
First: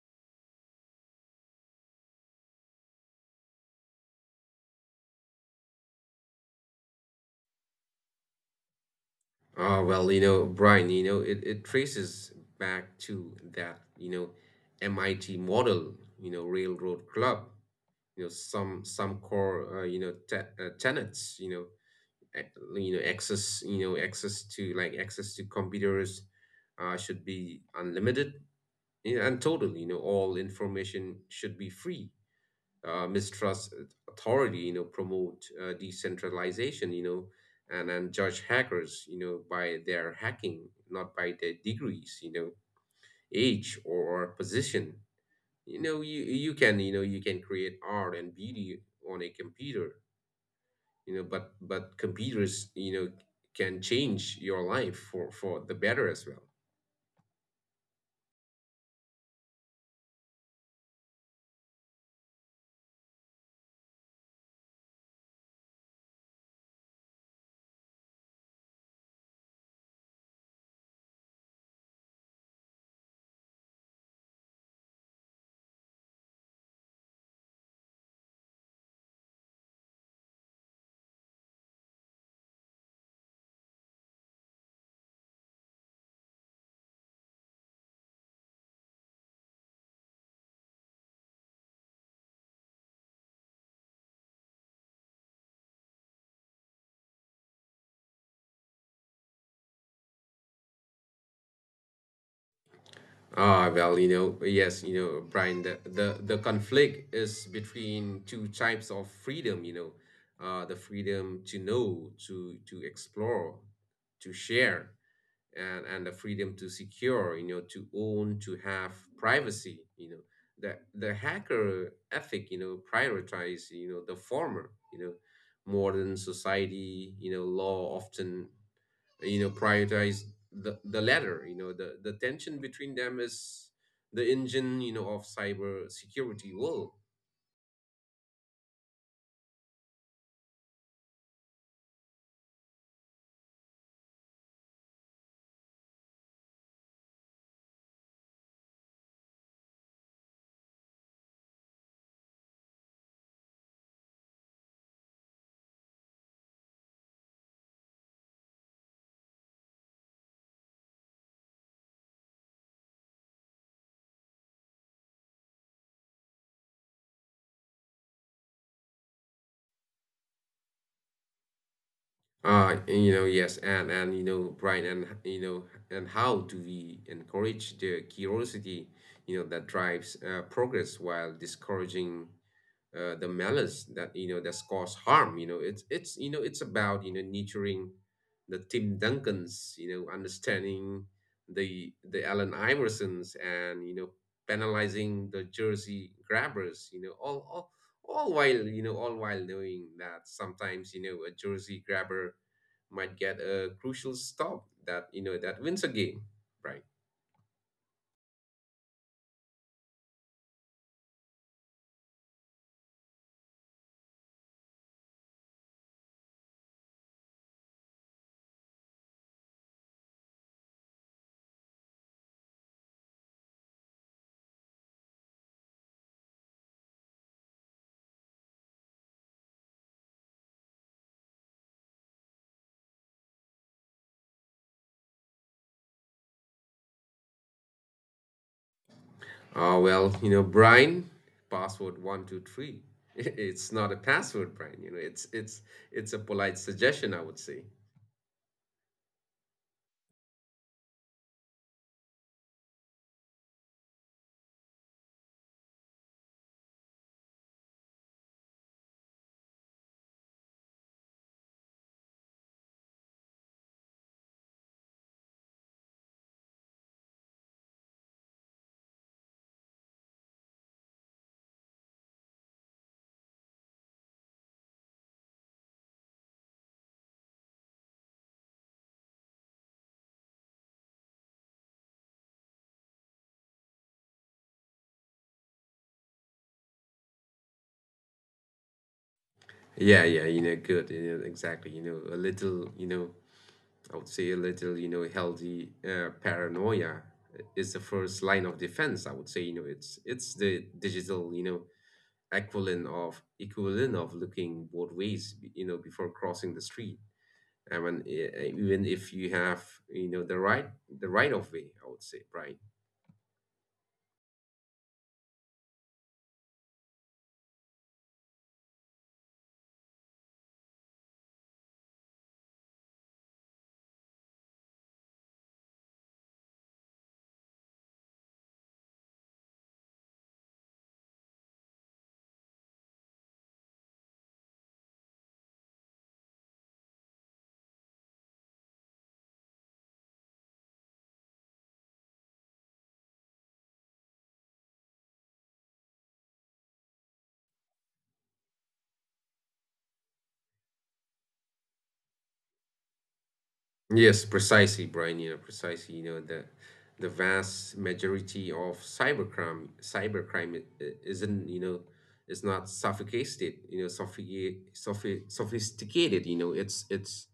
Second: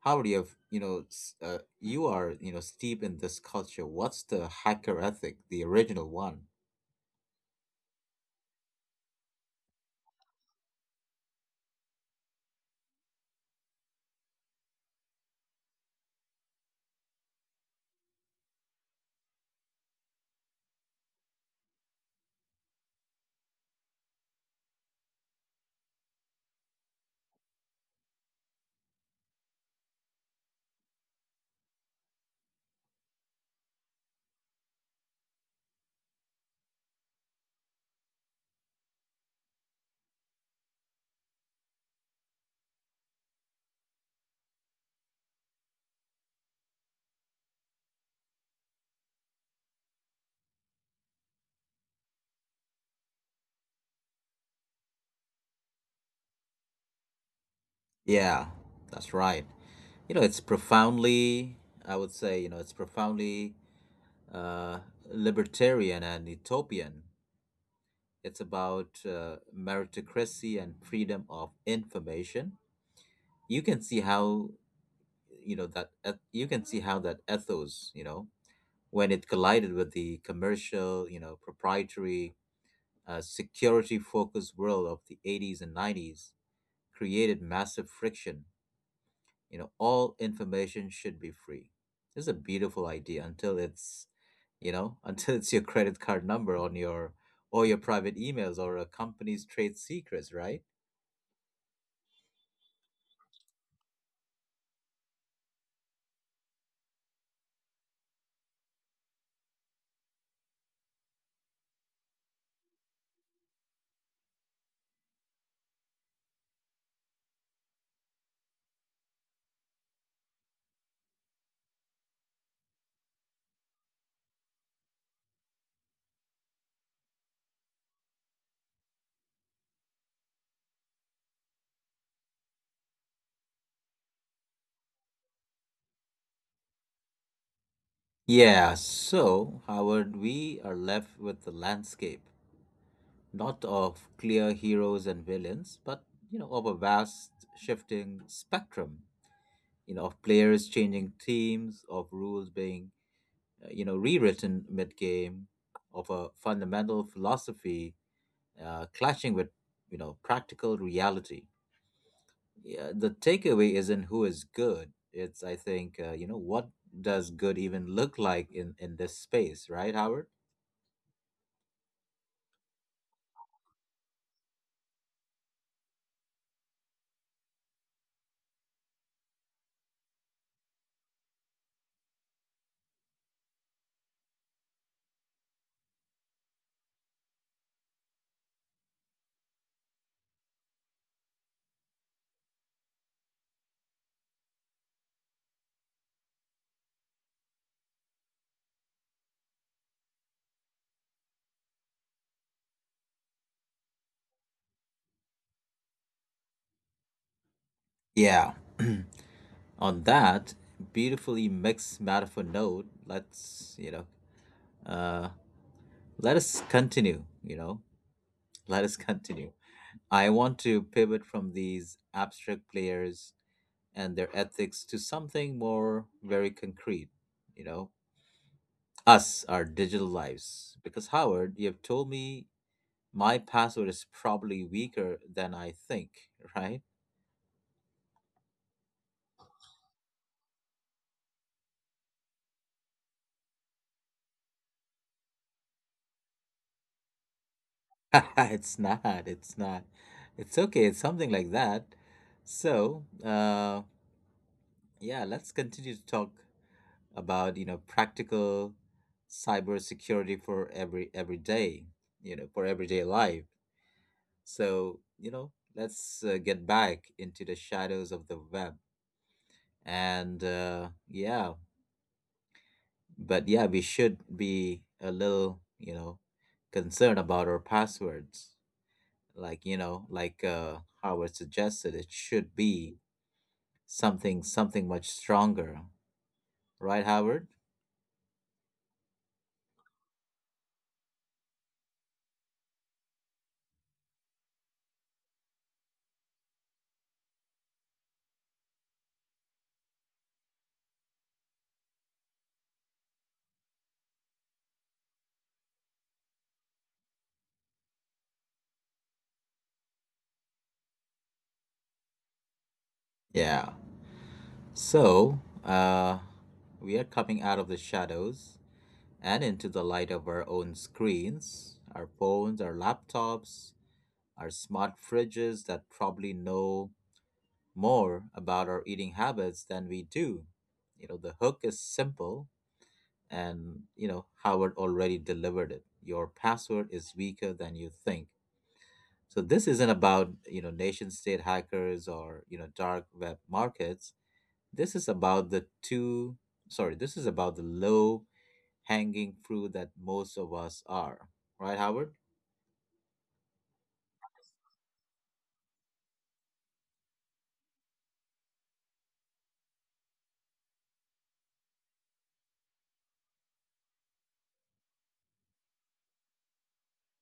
S1: how do you have you know s- you are, you know, steeped in this culture. What's the hacker ethic, the original one?
S2: Brian, you know, it traces back to that, MIT model, railroad club, some core, tenets, you know ac- you know access to like access to computers should be unlimited, and total. All information should be free. Mistrust authority, promote decentralization, and judge hackers, by their hacking, not by their degrees, age, or position. You can, you can create art and beauty on a computer. But computers, can change your life for the better as well.
S1: Yeah, that's right. You know, it's profoundly, I would say you know it's profoundly uh, libertarian and utopian. It's about meritocracy and freedom of information. You can see how, you can see how that ethos, you know, when it collided with the commercial, you know, proprietary, security focused world of the 80s and 90s, created massive friction. You know, all information should be free. This is a beautiful idea until it's, you know, until it's your credit card number on your or your private emails or a company's trade secrets, right?
S2: Brian, the conflict is between two types of freedom, the freedom to know, to explore, to share, and the freedom to secure, you know, to own, to have privacy, you know. The hacker ethic, you know, prioritize, you know, the former, you know, modern society, you know, law often, you know, prioritize the latter, you know, the tension between them is the engine, you know, of cyber security world.
S1: Yeah, so Howard, we are left with the landscape, not of clear heroes and villains, but, you know, of a vast shifting spectrum, you know, of players changing teams, of rules being, you know, rewritten mid-game, of a fundamental philosophy clashing with, you know, practical reality. Yeah, the takeaway isn't who is good. It's, I think, you know, what does good even look like in this space, right, Howard?
S2: And you know, yes, Brian, and you know, and how do we encourage the curiosity, you know, that drives progress while discouraging the malice that, that's caused harm. It's about, nurturing the Tim Duncans, you know, understanding the Allen Iversons, and you know, penalizing the jersey grabbers. You know, all while, all while knowing that sometimes, you know, a jersey grabber might get a crucial stop that, that wins a game, right.
S1: Yeah. On that beautifully mixed metaphor note, let's, you know, uh, let us continue, you know, let us continue. I want to pivot from these abstract players and their ethics to something more very concrete, you know, us, our digital lives. Because, Howard, you have told me my password is probably weaker than I think, right?
S2: Brian, password 123 it's not a password, Brian, it's a polite suggestion, I would say.
S1: It's not. It's not. It's okay. It's something like that. So, yeah, let's continue to talk about, you know, practical cybersecurity for every day, you know, for everyday life. So, you know, let's get back into the shadows of the web. And yeah, we should be a little, you know, concerned about our passwords. Like, you know, like Howard suggested, it should be something much stronger. Right, Howard?
S2: Good, exactly. A little, I would say a little, healthy paranoia is the first line of defense, I would say you know It's the digital, equivalent of looking both ways, you know, before crossing the street. I mean, even if you have, you know the right the right of way, I would say, right.
S1: Yeah. So, we are coming out of the shadows and into the light of our own screens, our phones, our laptops, our smart fridges that probably know more about our eating habits than we do. You know, the hook is simple, and, you know, Howard already delivered it. Your password is weaker than you think. So this isn't about, you know, nation state hackers or, you know, dark web markets. This is about this is about the low hanging fruit that most of us are. Right, Howard?
S2: Yes, precisely, Brian. You know, precisely. You know, the vast majority of cybercrime, isn't, you know, is not sophisticated. You know, sophisticated. You know, it's it's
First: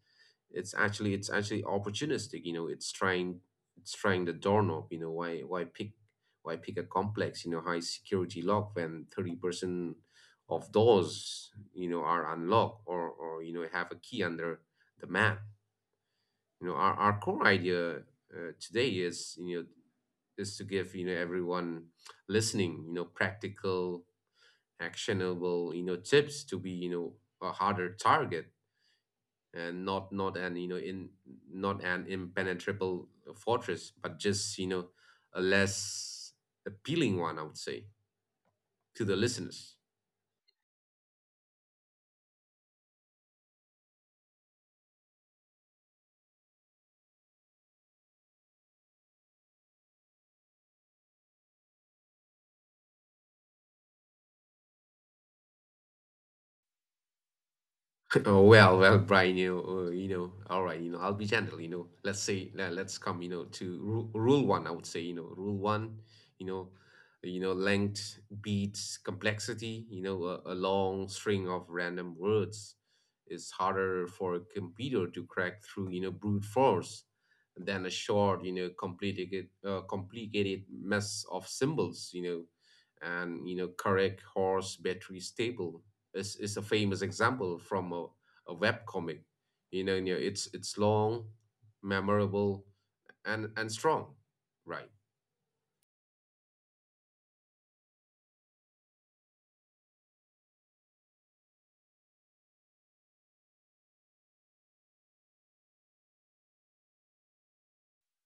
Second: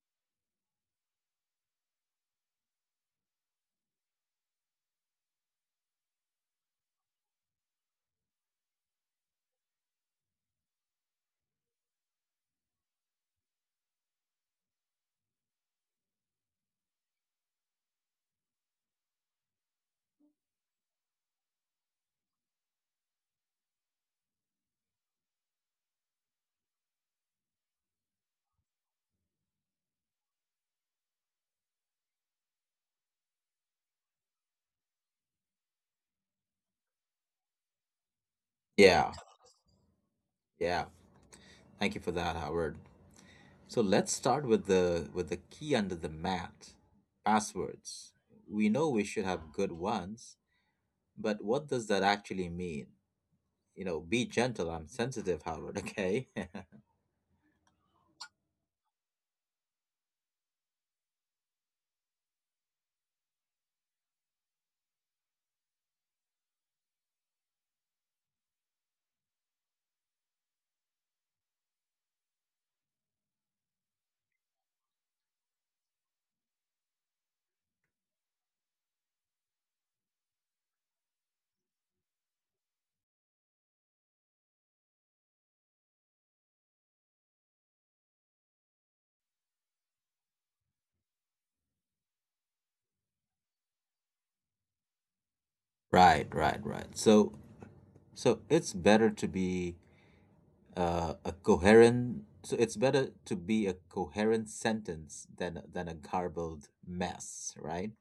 S2: it's actually It's actually opportunistic. It's trying the doorknob. Why pick, a complex, high security lock when 30% of doors, are unlocked, or you know, have a key under the mat. Our core idea, today, is, is to give, everyone listening, you know, practical, actionable, you know, tips to be, you know, a harder target. And not, not an you know in not an impenetrable fortress, but just, you know, a less appealing one, I would say, to the
S1: Yeah.
S2: listeners.
S1: Yeah. Thank you for that, Howard. So let's start with the key under the mat, passwords. We know we should have good ones, but what does that actually mean? You know, be gentle, I'm sensitive, Howard, okay?
S2: Oh, well, well, Brian, you know, all right, you know, I'll be gentle, you know. Let's say, let's come, you know, to rule one. I would say, you know, rule one, you know, length beats complexity. You know, a long string of random words is harder for a computer to crack through, you know, brute force, than a short, you know, complicated mess of symbols, you know, and you know, correct horse battery stable is a famous example from a web comic. You know, it's long, memorable, and strong, right?
S1: Right. So so it's better to be a coherent so it's better to be a coherent sentence than a garbled mess, right?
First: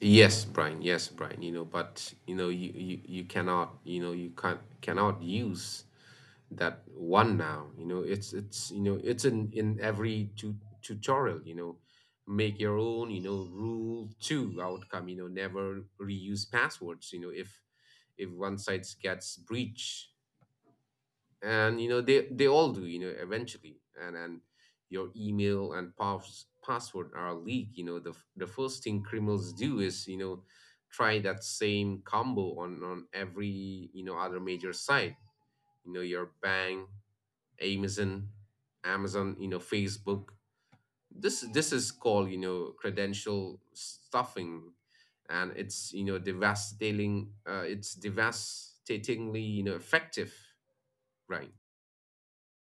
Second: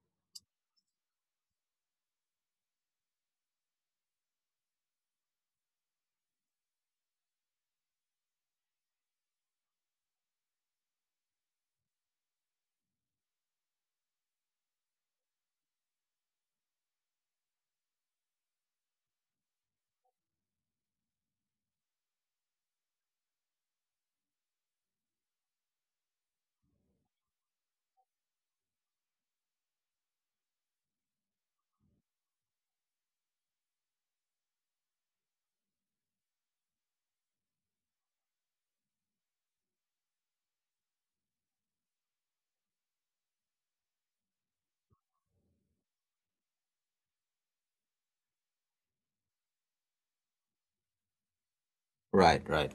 S2: Yes, Brian. Yes, Brian. You know, but you know, you cannot, you know, you can't cannot use that one now. You know, it's in every tutorial. You know, make your own. You know, rule two outcome. You know, never reuse passwords. If one site gets breached, and they all do, eventually, and your email and password are leaked. The the first thing criminals do is, try that same combo on every, other major site, your bank, amazon amazon, Facebook. This is called, credential stuffing, and it's devastatingly effective, right?
S1: Right, right.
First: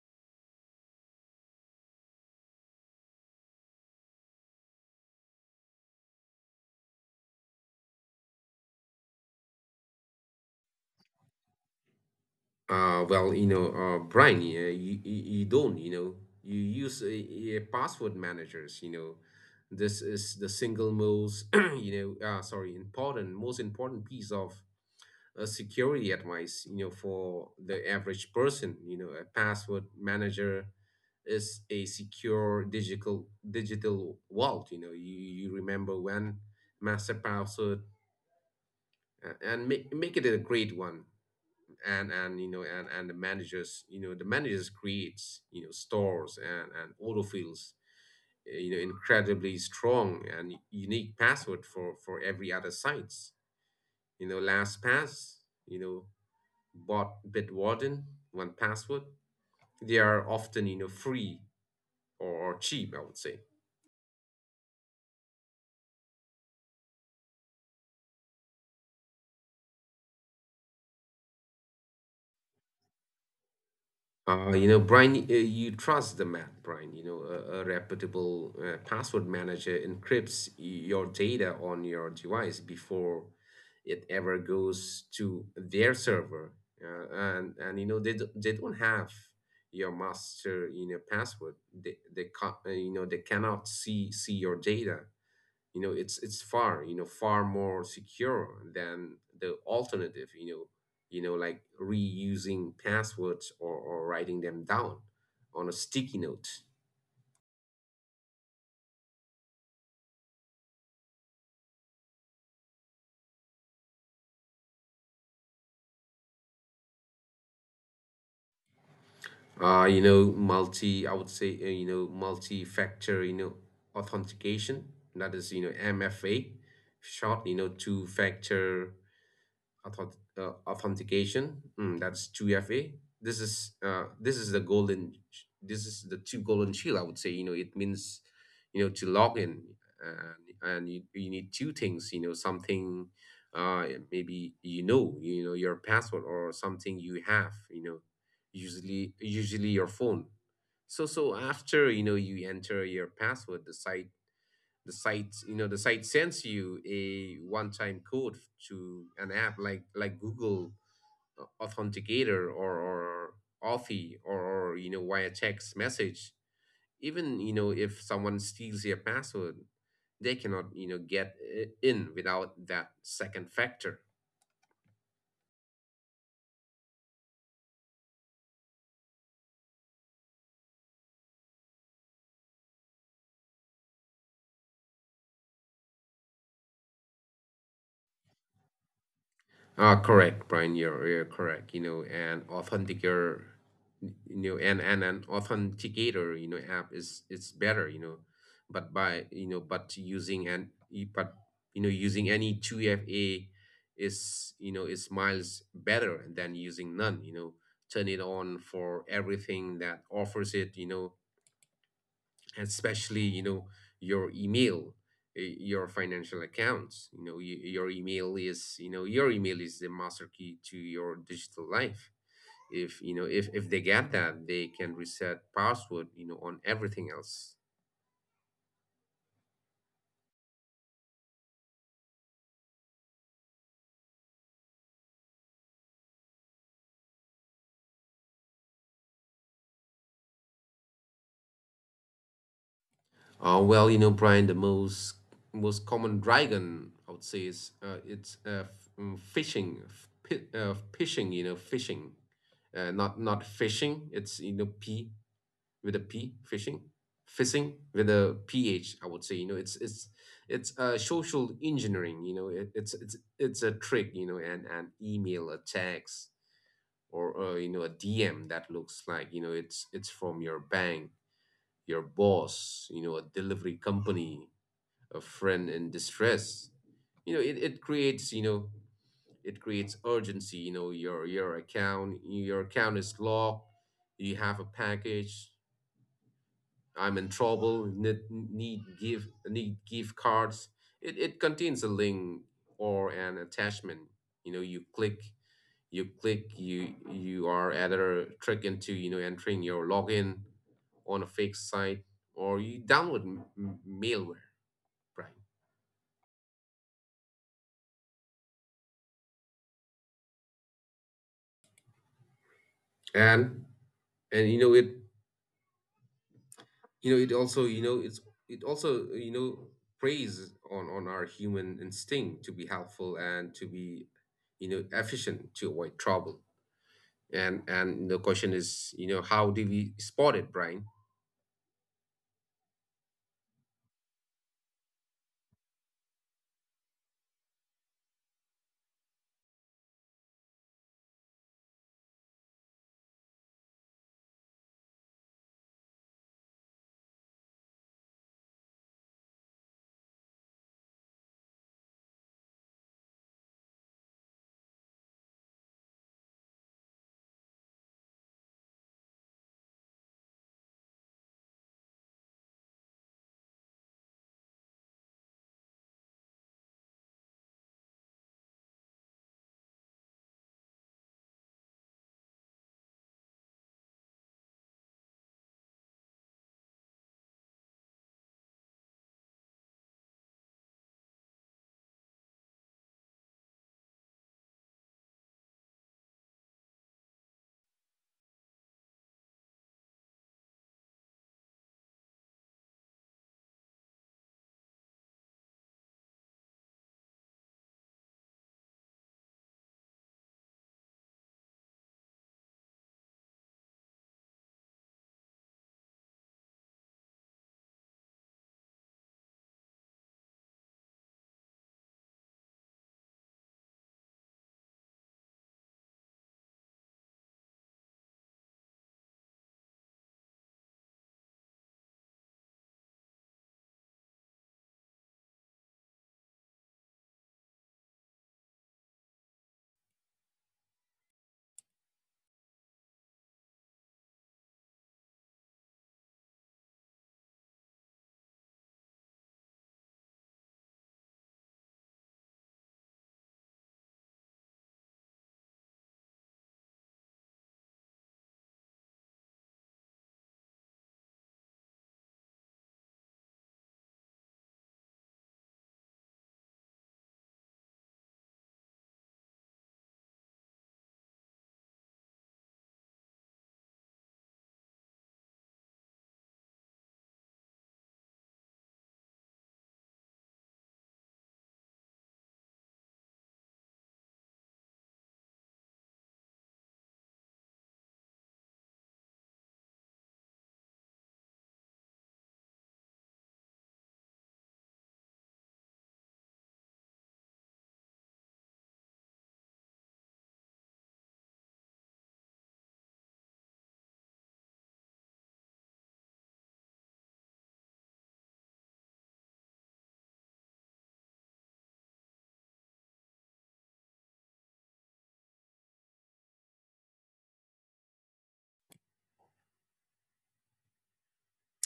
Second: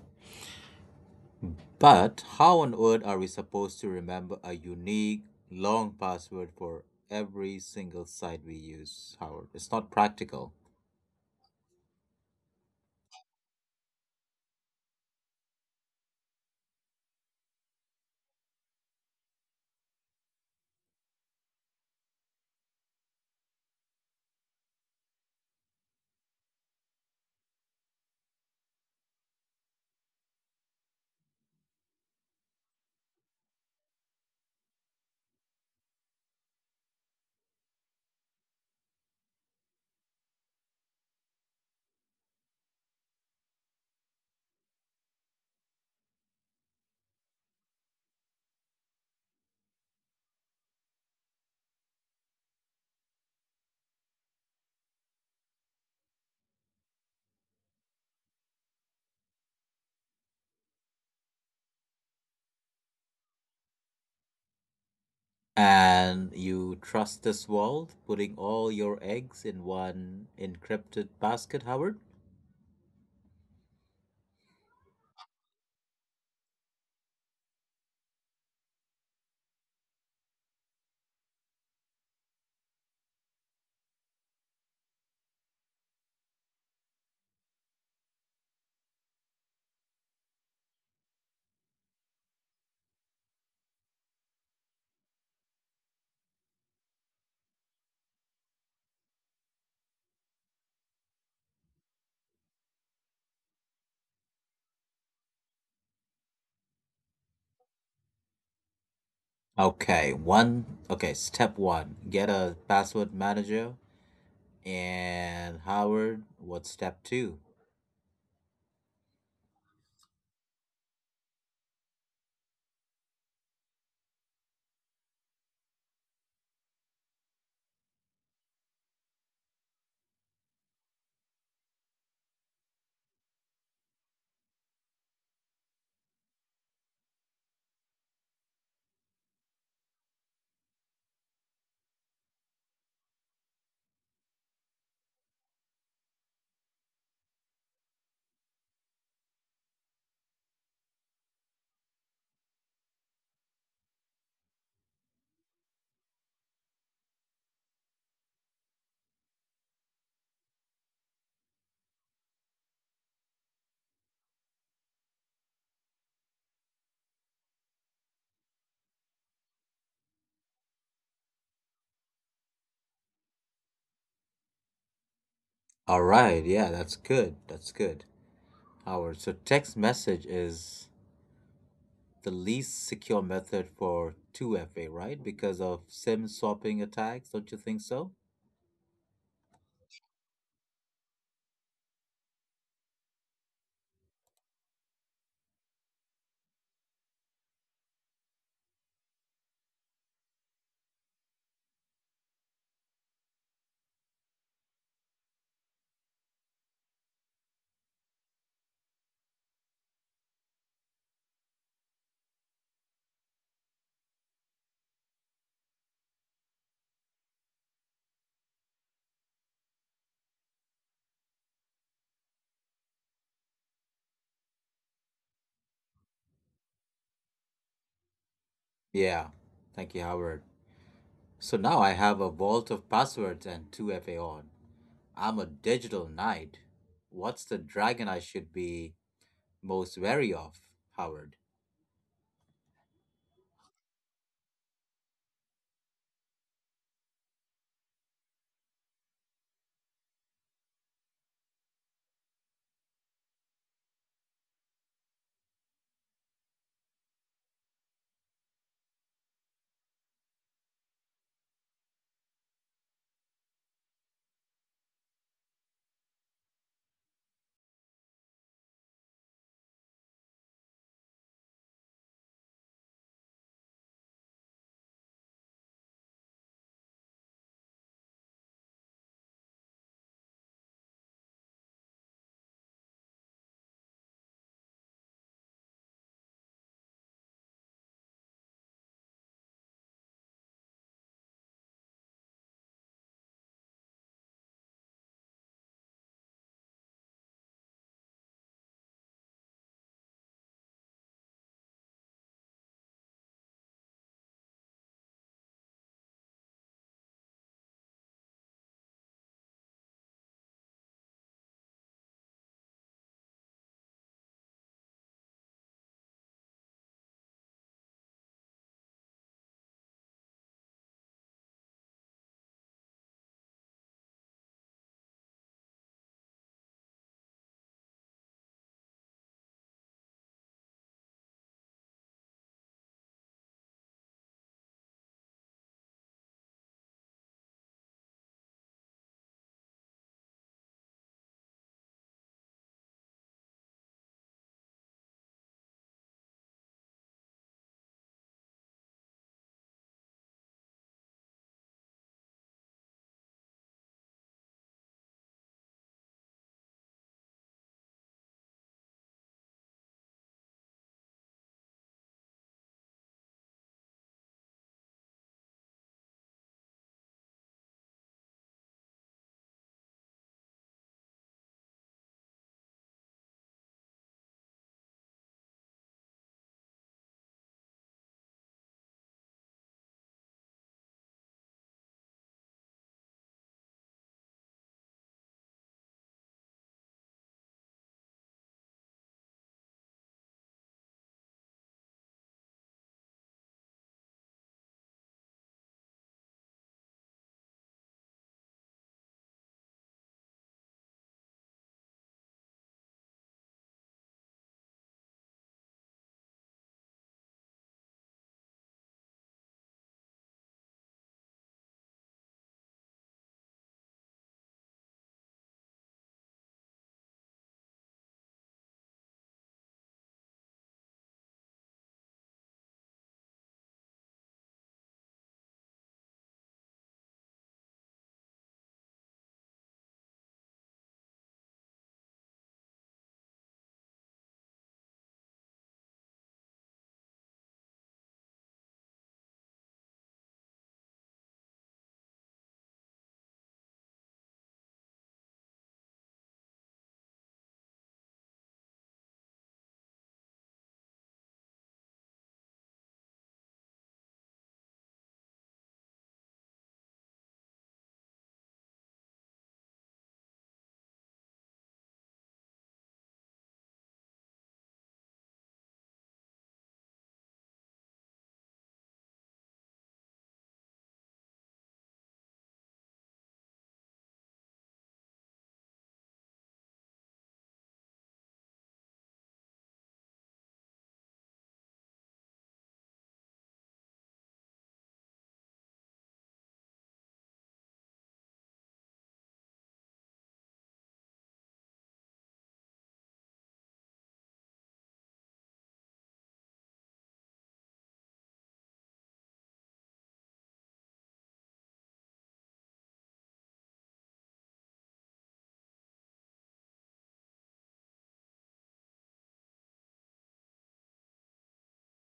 S1: But how on earth are we supposed to remember a unique, long password for every single site we use, Howard? It's not practical.
S2: Well, Brian, yeah, you don't, you use a password managers. This is the single most, most important piece of security advice, for the average person. A password manager is a secure digital vault. You remember one master password. And make it a great one. And you know and the managers you know the managers creates, stores, and auto fields, incredibly strong and unique password for every other sites. LastPass, you know bot Bitwarden, one password. They are often free, or cheap, I would say.
S1: And you trust this world, putting all your eggs in one encrypted basket, Howard?
S2: Brian, you trust the math, Brian. A reputable password manager encrypts your data on your device before it ever goes to their server. And they don't have your master password. They cannot see your data. It's far, far more secure than the alternative. Like reusing passwords, or writing them down on a sticky note.
S1: Okay, one. Okay, step one, get a password manager. And Howard, what's step two?
S2: Multi I would say, multi-factor, authentication, that is, MFA, short, two factor authentication. That's 2FA. This is the golden. This is the two golden shield, I would say. It means, to log in, and you need two things. Something, uh maybe, your password, or something you have, usually your phone. So after, you enter your password, the site sends you a one-time code to an app like Google Authenticator, or Authy, or via text message. Even, if someone steals your password, they cannot, get in without that second factor.
S1: All right, yeah, that's good. That's good. Howard, so text message is the least secure method for 2FA, right? Because of SIM swapping attacks, don't you think so?
S2: Correct, Brian. You're correct. An authenticator, app is it's better. But but using an you- but you know, using any 2FA is you know is miles better than using none. Turn it on for everything that offers it. Especially, your email, your financial accounts. Your email is your email is the master key to your digital life. If you know If they get that, they can reset password on everything else.
S1: Yeah, thank you, Howard. So now I have a vault of passwords and 2FA on. I'm a digital knight. What's the dragon I should be most wary of, Howard?
S2: Well, Brian, the most common dragon, I would say, is phishing. Phishing. Not phishing, it's you know P, with a P, phishing with a P H, I would say. It's social engineering. It, it's a trick. And an email, a text, or, a DM that looks like, it's from your bank, your boss, a delivery company, a friend in distress. You know it, it creates you know it creates urgency. Your account is locked. You have a package. I'm in trouble, need gift cards. It contains a link or an attachment. You know, you click, you click, you are either tricked into, entering your login on a fake site, or you download malware, right? And and it's it also, preys on our human instinct to be helpful and to be, efficient, to avoid trouble. And the question is, how do we spot it, Brian?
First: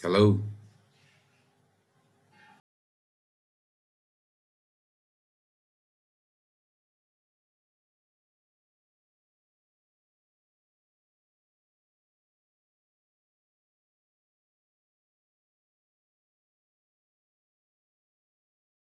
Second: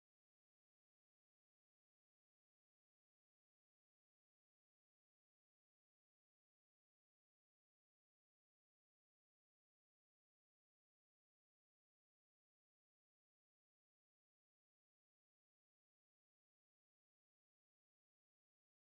S2: Hello.